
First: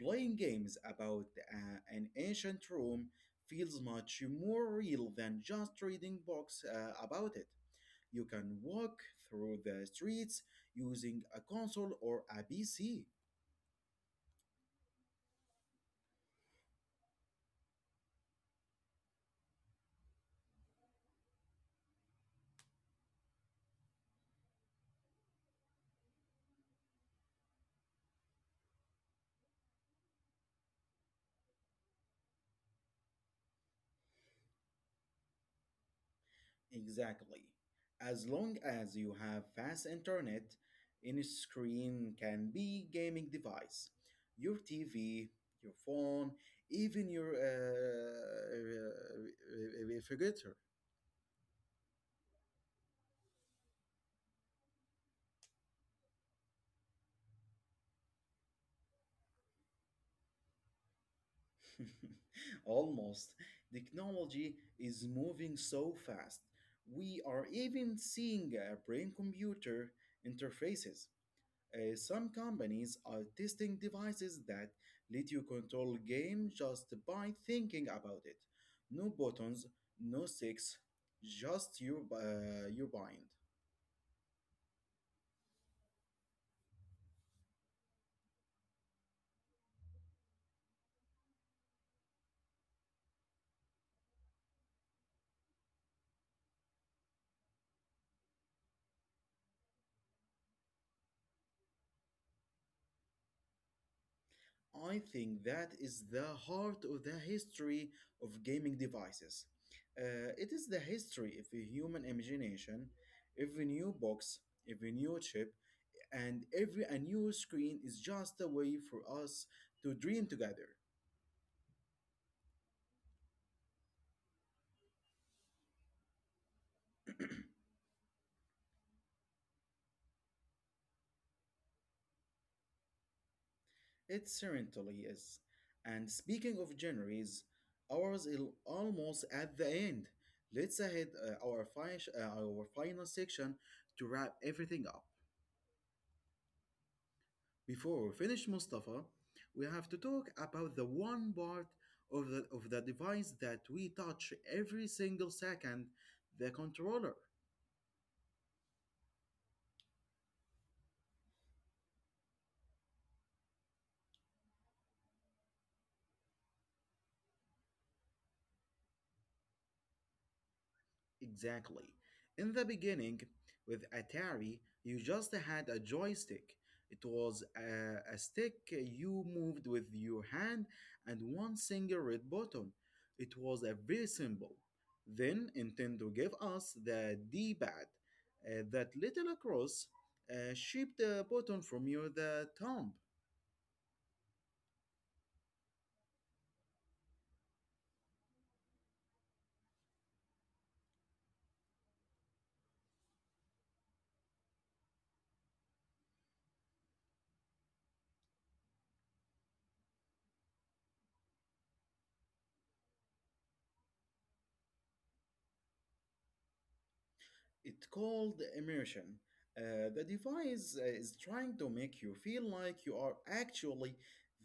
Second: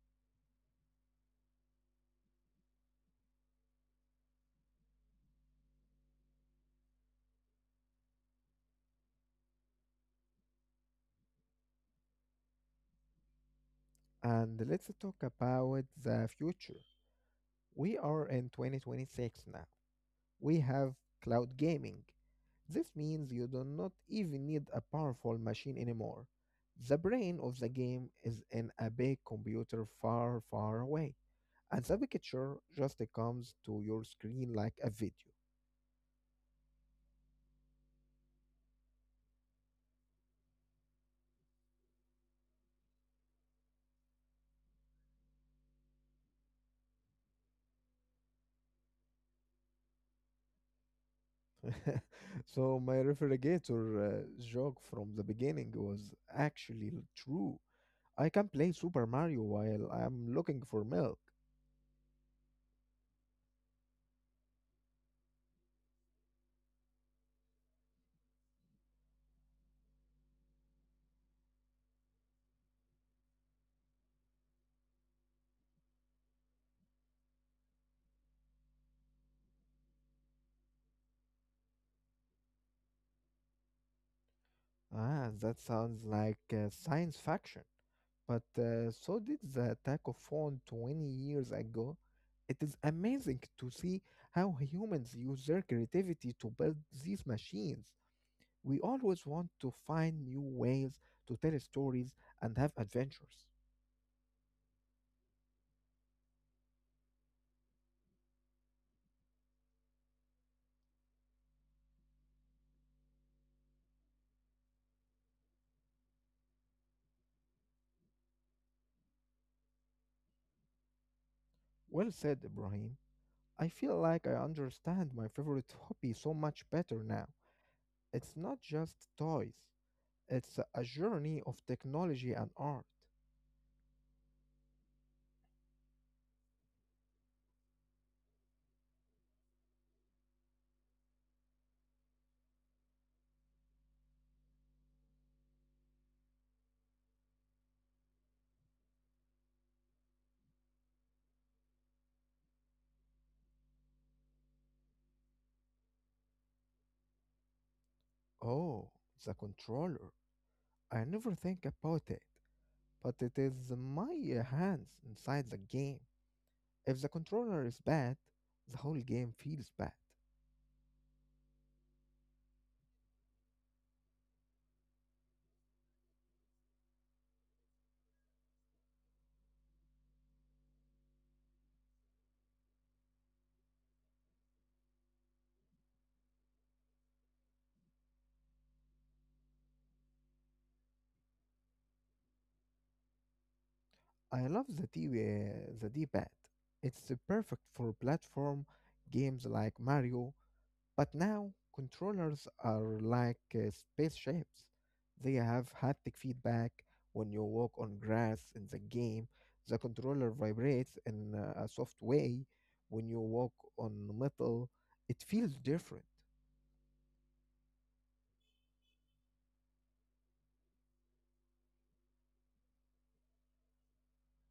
[SPEAKER 1] Playing games about an ancient Rome feels much more real than just reading books about it. You can walk through the streets using a console or a PC.
[SPEAKER 2] And let's talk about the future. We are in 2026 now. We have cloud gaming. This means you do not even need a powerful machine anymore. The brain of the game is in a big computer far, far away, and the picture just comes to your screen like a video.
[SPEAKER 1] Exactly. As long as you have fast internet, any screen can be gaming device. Your TV, your phone, even your refrigerator.
[SPEAKER 2] so my refrigerator joke from the beginning was actually true. I can play Super Mario while I'm looking for milk.
[SPEAKER 1] Almost. Technology is moving so fast. We are even seeing brain computer interfaces. Some companies are testing devices that let you control game just by thinking about it. No buttons, no sticks, just your mind.
[SPEAKER 2] Ah, that sounds like science fiction. But so did the attack of phone 20 years ago. It is amazing to see how humans use their creativity to build these machines. We always want to find new ways to tell stories and have adventures.
[SPEAKER 1] I think that is the heart of the history of gaming devices. It is the history of the human imagination. Every new box, every new chip, and every a new screen is just a way for us to dream together.
[SPEAKER 2] Well said, Ibrahim. I feel like I understand my favorite hobby so much better now. It's not just toys, it's a journey of technology and art.
[SPEAKER 1] It certainly is. And speaking of January's, ours is almost at the end. Let's head our final section to wrap everything up. Before we finish, Mustafa, we have to talk about the one part of the device that we touch every single second the controller.
[SPEAKER 2] Oh, the controller. I never think about it, but it is my hands inside the game. If the controller is bad, the whole game feels bad.
[SPEAKER 1] Exactly. In the beginning, with Atari, you just had a joystick. It was a stick you moved with your hand and one single red button. It was a very simple. Then Nintendo gave us the D pad, that little cross shaped button from your the thumb.
[SPEAKER 2] I love the D, the D-pad. It's perfect for platform games like Mario. But now controllers are like spaceships. They have haptic feedback. When you walk on grass in the game, the controller vibrates in a soft way. When you walk on metal, it feels different.
[SPEAKER 1] It's called immersion. The device is trying to make you feel like you are actually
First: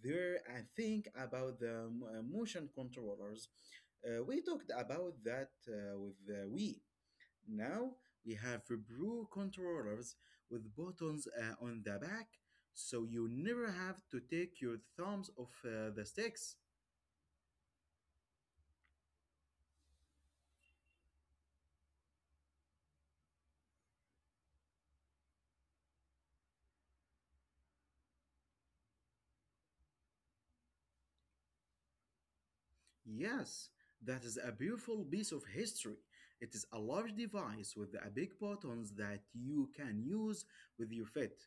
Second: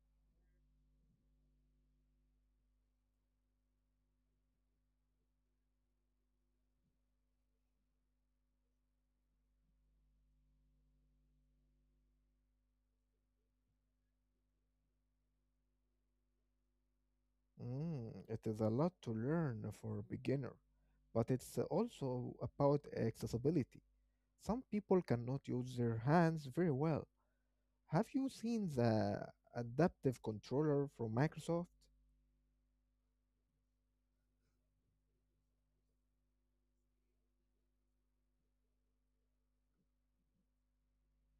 [SPEAKER 1] there and think about the motion controllers. We talked about that with Wii. Now we have Pro controllers with buttons on the back, so you never have to take your thumbs off the sticks.
[SPEAKER 2] It is a lot to learn for a beginner, but it's also about accessibility. Some people cannot use their hands very well. Have you seen the adaptive controller from Microsoft?
[SPEAKER 1] Yes, that is a beautiful piece of history. It is a large device with a big buttons that you can use with your feet,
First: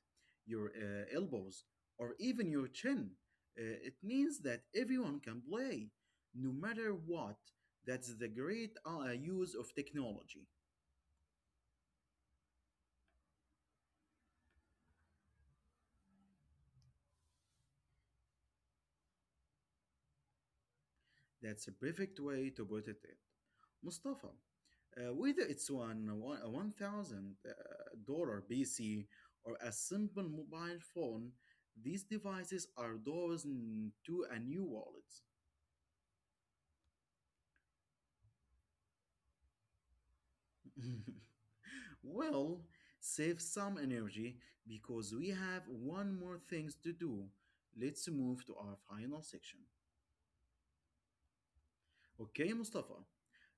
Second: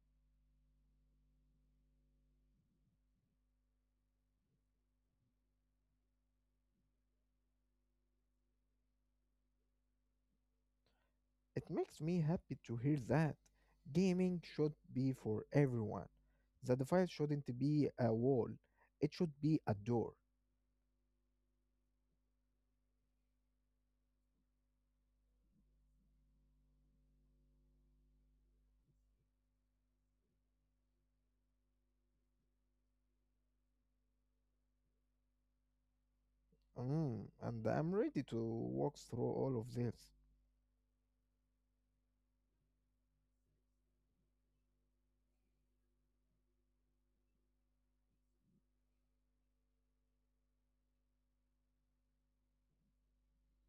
[SPEAKER 1] your elbows, or even your chin. It means that everyone can play, no matter what. That's the great use of technology.
[SPEAKER 2] It makes me happy to hear that. Gaming should be for everyone. The device shouldn't be a wall, it should be a door.
[SPEAKER 1] That's a perfect way to put it. Mustafa, whether it's one thousand dollar PC or a simple mobile phone, these devices are doors to a new wallet.
[SPEAKER 2] And I'm ready to walk through all of this.
[SPEAKER 1] Well, save some energy because we have one more things to do. Let's move to our final section. Okay, Mustafa,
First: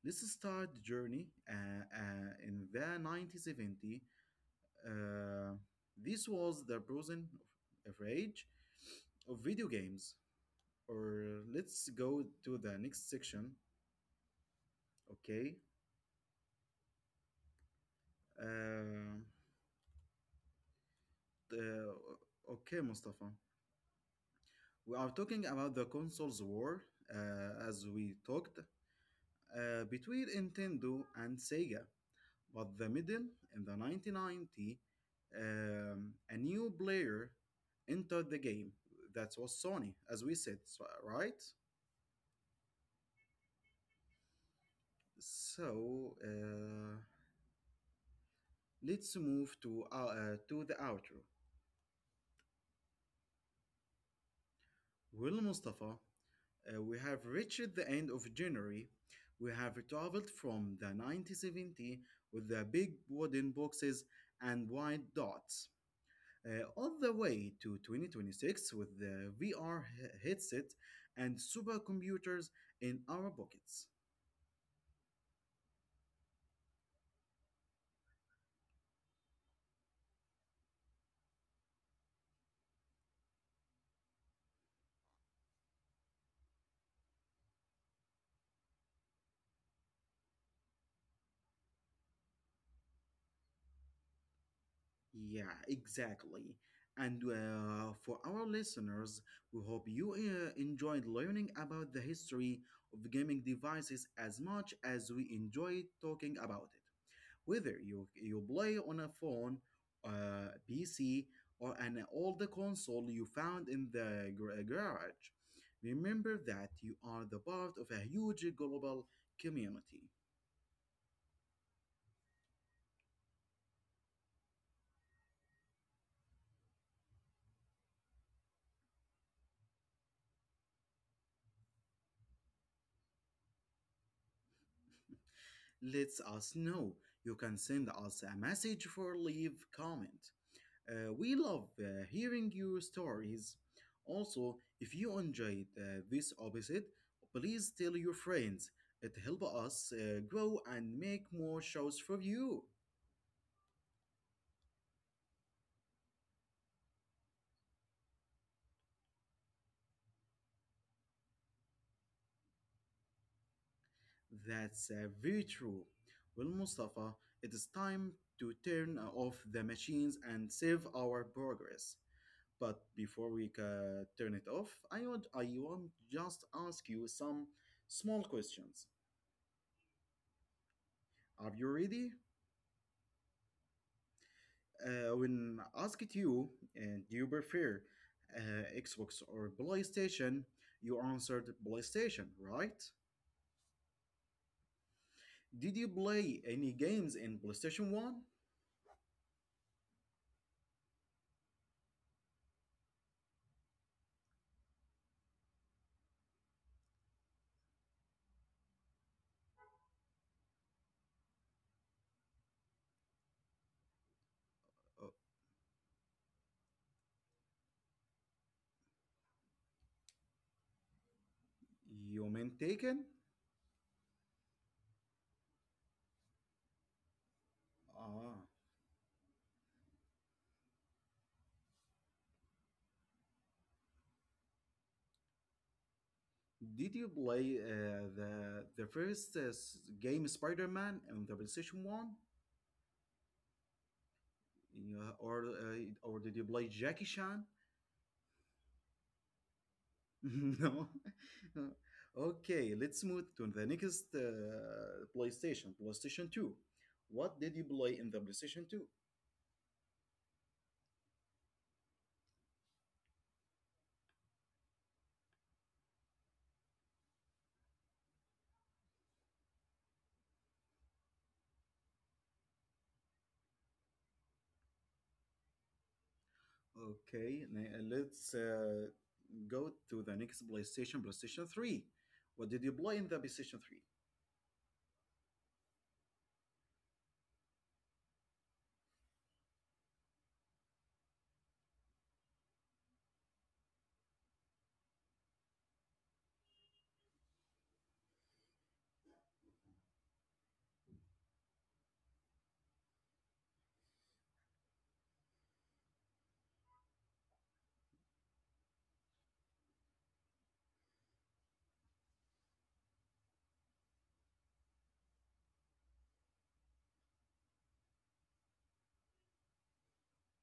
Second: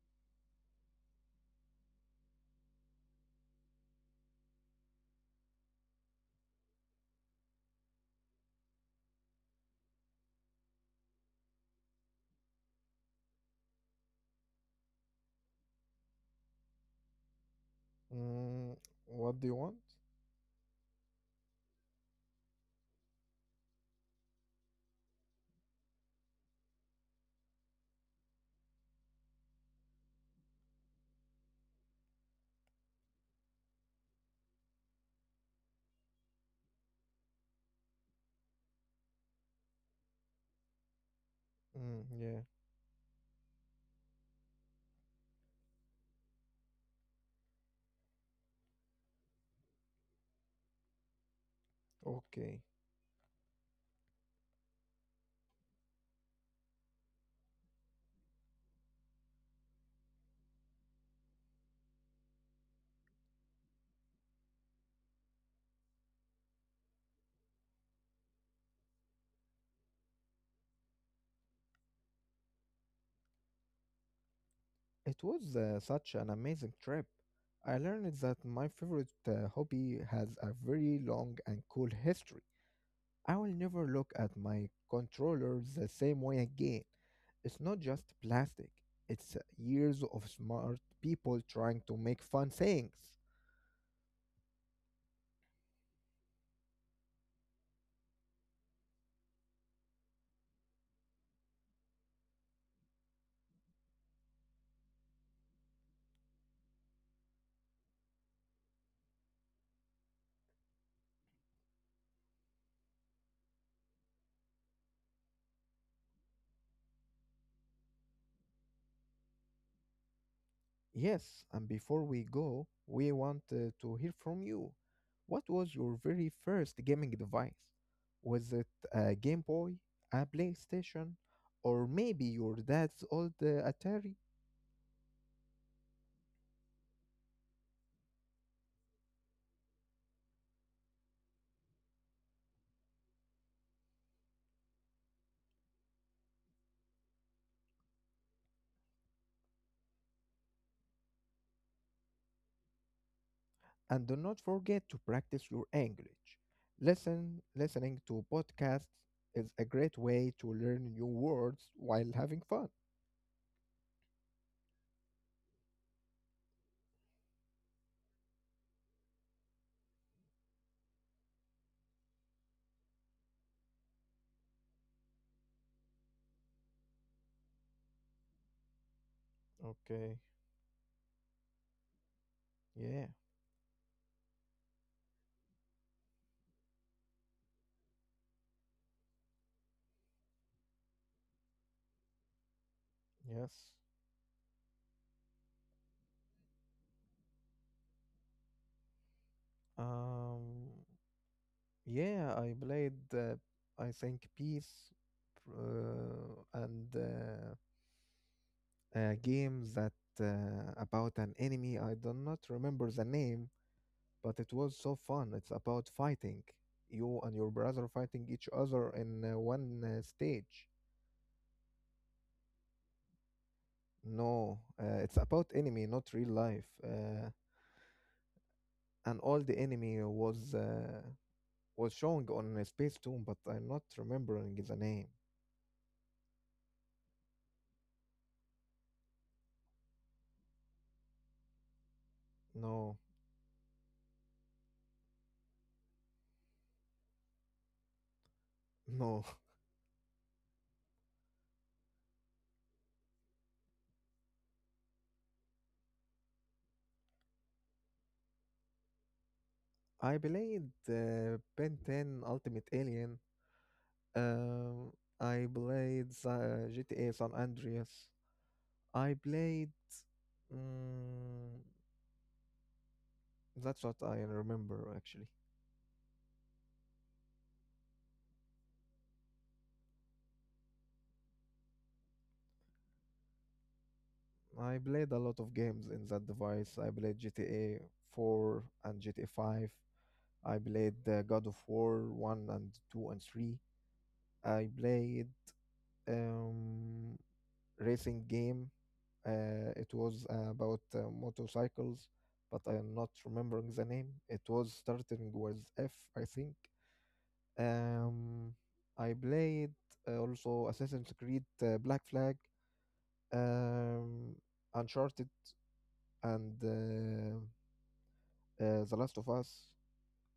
[SPEAKER 1] let's start the journey in the 1970. Uh, this was the prison of age of video games. Or let's go to the next section. Okay.
[SPEAKER 2] Mm,
[SPEAKER 1] Uh,
[SPEAKER 2] what do you want?
[SPEAKER 1] the- okay, Mustafa. We are talking about the consoles war, as we talked, between Nintendo and Sega. But the middle, in the 1990, a new player entered the game. That was Sony, as we said, right?
[SPEAKER 2] Yeah,
[SPEAKER 1] So let's move to the outro.
[SPEAKER 2] okay.
[SPEAKER 1] Well, Mustafa, we have reached the end of January. We have traveled from the 1970 with the big wooden boxes and white dots, all the way to 2026 with the VR headset and supercomputers in our pockets.
[SPEAKER 2] It was such an amazing trip. I learned that my favorite hobby has a very long and cool history. I will never look at my controller the same way again. It's not just plastic, it's years of smart people trying to make fun things.
[SPEAKER 1] Yeah, exactly. And for our listeners, we hope you enjoyed learning about the history of gaming devices as much as we enjoyed talking about it. Whether you play on a phone, PC, or an old console you found in the garage, remember that you are the part of a huge global community.
[SPEAKER 2] Yes, and before we go, we want to hear from you. What was your very first gaming device? Was it a Game Boy, a PlayStation, or maybe your dad's old Atari?
[SPEAKER 1] Let us know. You can send us a message for leave comment. We love hearing your stories. Also, if you enjoyed this episode, please tell your friends. It helps us grow and make more shows for you.
[SPEAKER 2] And do not forget to practice your English. Listening to podcasts is a great way to learn new words while having fun.
[SPEAKER 1] That's very true. Well, Mustafa, it is time to turn off the machines and save our progress. But before we turn it off, I want just ask you some small questions.
[SPEAKER 2] Okay.
[SPEAKER 1] Are you ready?
[SPEAKER 2] Yeah.
[SPEAKER 1] Uh, when asked you, uh, do you prefer Xbox or PlayStation, you answered PlayStation, right?
[SPEAKER 2] Yes.
[SPEAKER 1] Did you play any games in PlayStation 1?
[SPEAKER 2] Um. Yeah, I played, I think, Peace, and a game that about an enemy. I do not remember the name, but it was so fun. It's about fighting. You and your brother fighting each other in one stage.
[SPEAKER 1] You meant Taken?
[SPEAKER 2] No, it's about enemy, not real life.
[SPEAKER 1] Ah.
[SPEAKER 2] And all the enemy was showing on Space Tomb, but I'm not remembering the name.
[SPEAKER 1] Did you play the first game Spider-Man on the PlayStation 1?
[SPEAKER 2] No,
[SPEAKER 1] Yeah, or or did you play Jackie Chan?
[SPEAKER 2] no.
[SPEAKER 1] No. Okay, let's move to the next PlayStation 2. What did you play in the PlayStation 2?
[SPEAKER 2] I played Ben 10 Ultimate Alien. Um, I played the GTA San Andreas. I played. Mm, that's what I remember actually.
[SPEAKER 1] Okay, let's go to the next PlayStation 3. What did you play in the PlayStation 3?
[SPEAKER 2] I played a lot of games in that device. I played GTA 4 and GTA 5. I played God of War 1 and 2 and 3. I played um, racing game. It was about motorcycles, but I am not remembering the name. It was starting with F, I think. Um, I played also Assassin's Creed Black Flag, um, Uncharted, and The Last of Us.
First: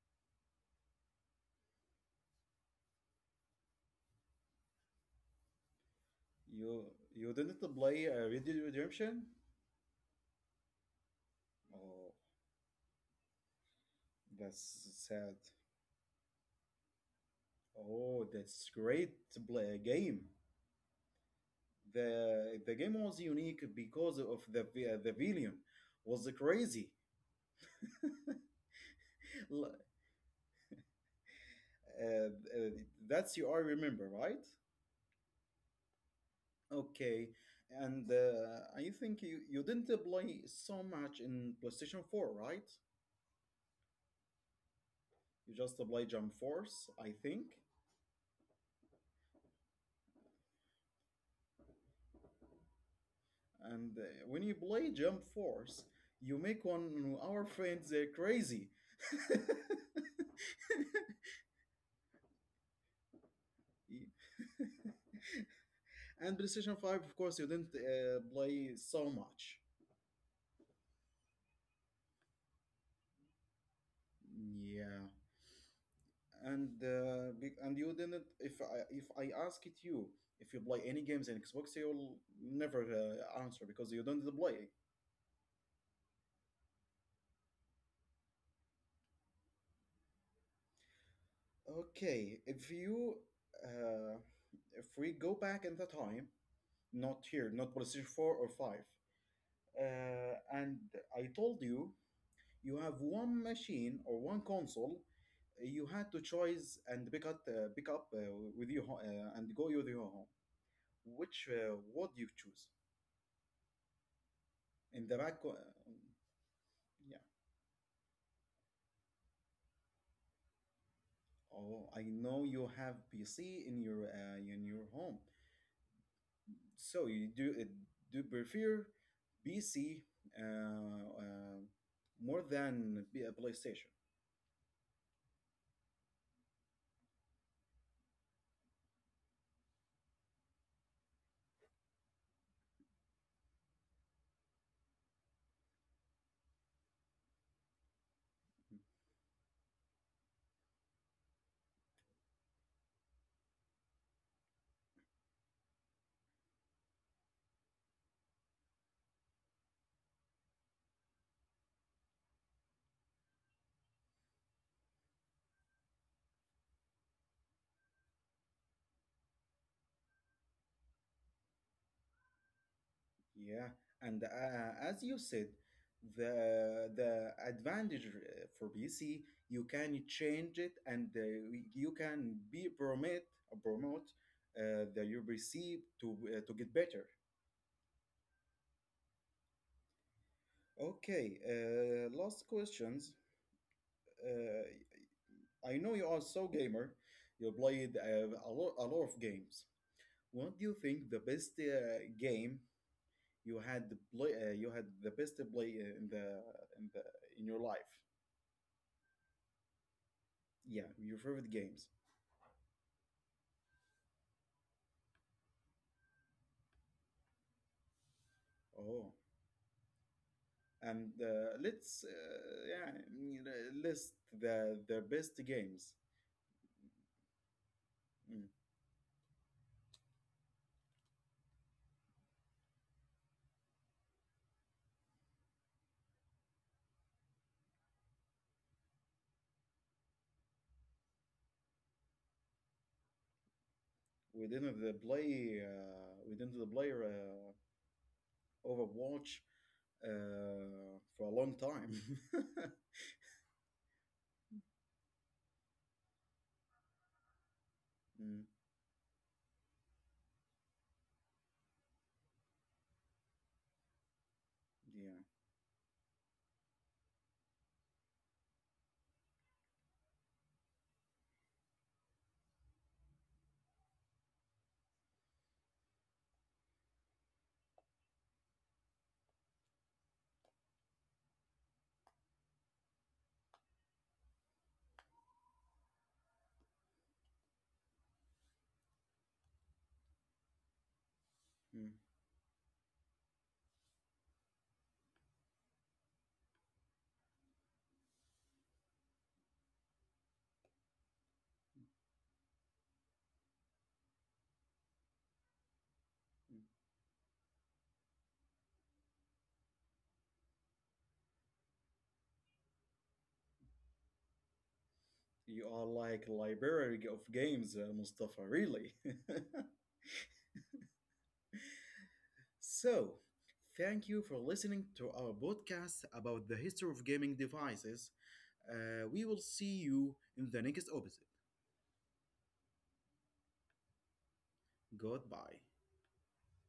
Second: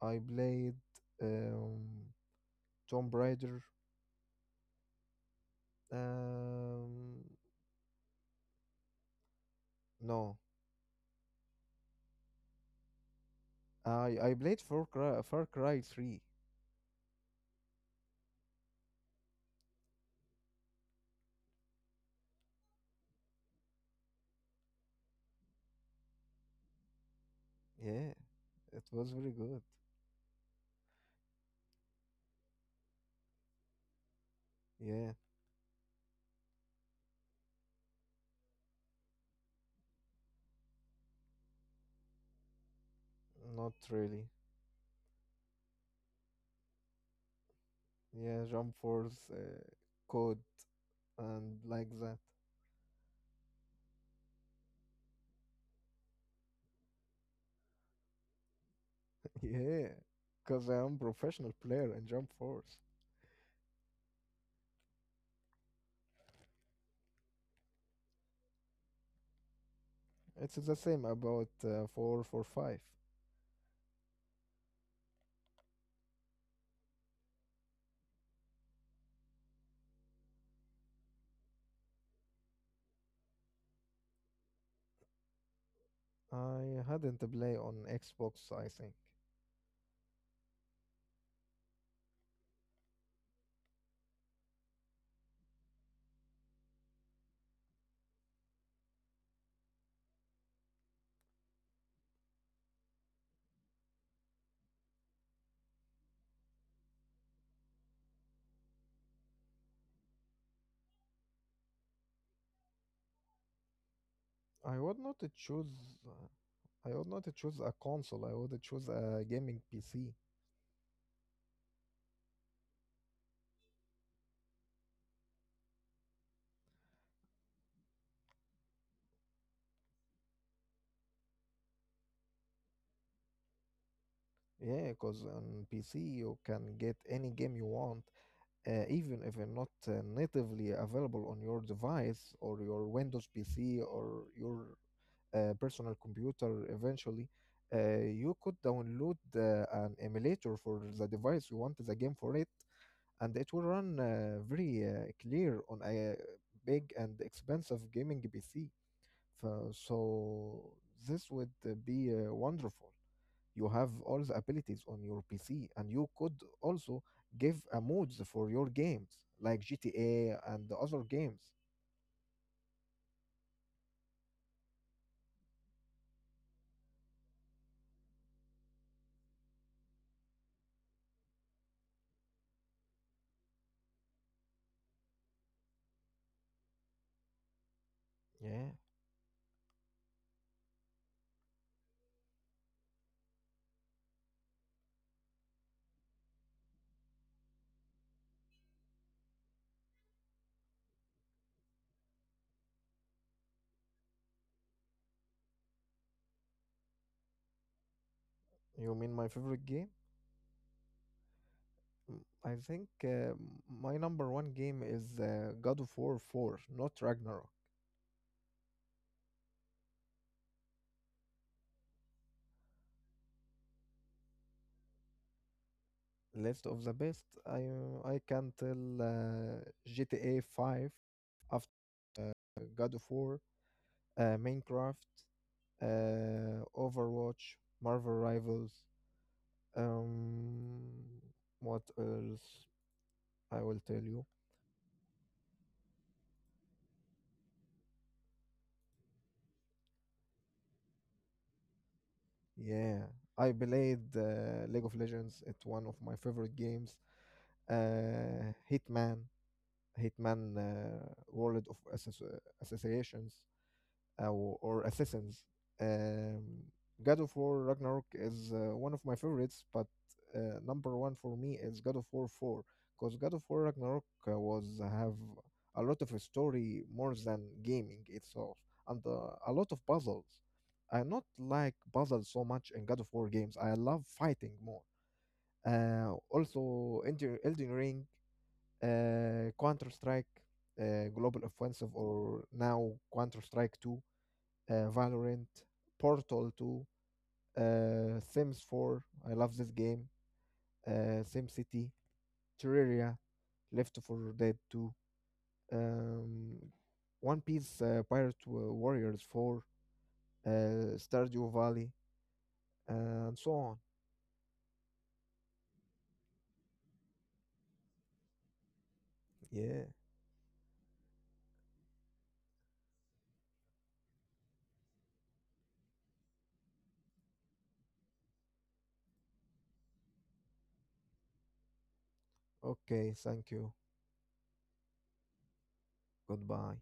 [SPEAKER 2] I played um, Tomb Raider.
[SPEAKER 1] You
[SPEAKER 2] Um,
[SPEAKER 1] you didn't play Red Dead Redemption?
[SPEAKER 2] no,
[SPEAKER 1] Oh,
[SPEAKER 2] I played
[SPEAKER 1] that's
[SPEAKER 2] Far Cry,
[SPEAKER 1] sad.
[SPEAKER 2] Far Cry 3.
[SPEAKER 1] Oh, that's great to play a game. The game was unique because of the villain was crazy.
[SPEAKER 2] Yeah, it was very good.
[SPEAKER 1] L- uh, uh, that's you I remember, right?
[SPEAKER 2] Yeah.
[SPEAKER 1] Okay, and I think you didn't play so much in PlayStation 4, right?
[SPEAKER 2] Not really.
[SPEAKER 1] You just play Jump Force, I think.
[SPEAKER 2] Yeah, jump force, code, and like that.
[SPEAKER 1] And when you play Jump Force, you make one of our friends crazy.
[SPEAKER 2] yeah, because I am professional player in jump force.
[SPEAKER 1] And PlayStation 5, of course, you didn't play so much.
[SPEAKER 2] It's the same about four four five.
[SPEAKER 1] Yeah. And and you didn't if I ask it you if you play any games in Xbox you will never answer because you don't play.
[SPEAKER 2] I hadn't play on Xbox. I think
[SPEAKER 1] Okay, if you uh, if we go back in the time not here not PlayStation 4 or 5 and I told you you have one machine or one console you had to choose and pick up with you and go with your home which would you choose
[SPEAKER 2] I would
[SPEAKER 1] in
[SPEAKER 2] not
[SPEAKER 1] the back.
[SPEAKER 2] choose. I would
[SPEAKER 1] Yeah.
[SPEAKER 2] not choose a console. I would choose a gaming PC.
[SPEAKER 1] Oh, I know you have PC in your home. So you do do prefer PC uh, uh, more than PlayStation.
[SPEAKER 2] Yeah, because on PC you can get any game you want, even if they're not natively available on your device or your Windows PC or your personal computer eventually. You could download an emulator for the device you want the game for it, and it will run very clear on a big and expensive gaming PC. So this would be wonderful. You have all the abilities on your PC and you could also give a modes for your games like GTA and the other games.
[SPEAKER 1] Yeah. And as you said, the advantage for PC, you can change it and you can be promote the your PC to get better.
[SPEAKER 2] Yeah,
[SPEAKER 1] Okay, last questions. Uh, I know you are so gamer. You played lot, a lot of games. What do you think the best game you had you had the best play in the in your life?
[SPEAKER 2] you mean my favorite game?
[SPEAKER 1] Yeah, your favorite games.
[SPEAKER 2] I think my number one game is God of War 4, not Ragnarok.
[SPEAKER 1] Oh, and let's list the best games.
[SPEAKER 2] List of the best i I can
[SPEAKER 1] Mm.
[SPEAKER 2] tell. uh, GTA 5 after uh, God of War, Minecraft, Overwatch, Marvel Rivals. Um, what else I will tell
[SPEAKER 1] We
[SPEAKER 2] you?
[SPEAKER 1] didn't the play uh, we didn't the play Overwatch for a long time.
[SPEAKER 2] Yeah, I played League of Legends. It's one of my favorite games.
[SPEAKER 1] Mm,
[SPEAKER 2] Hitman, Hitman World of Associations, uh, or
[SPEAKER 1] yeah.
[SPEAKER 2] Assassins. Um, God of War Ragnarok is one of my favorites, but number one for me is God of War 4, because God of War Ragnarok was have a lot of story more than gaming itself and a lot of puzzles. I not like puzzles so much in God of War games. I love fighting more. Also, Elden Ring, Counter Strike, Global
[SPEAKER 1] Hmm.
[SPEAKER 2] Offensive, or now Counter Strike 2, Valorant, Portal 2, Sims 4. I love this game. SimCity, Terraria, Left 4 Dead 2, um,
[SPEAKER 1] Mm.
[SPEAKER 2] One Piece Warriors 4, uh, Stardew Valley, and so on.
[SPEAKER 1] You are like library of games, Mustafa, really.
[SPEAKER 2] Yeah.
[SPEAKER 1] So, thank you for listening to our podcast about the history of gaming devices. We will see you in the next episode.
[SPEAKER 2] Okay. Thank you.
[SPEAKER 1] Goodbye.
[SPEAKER 2] Goodbye.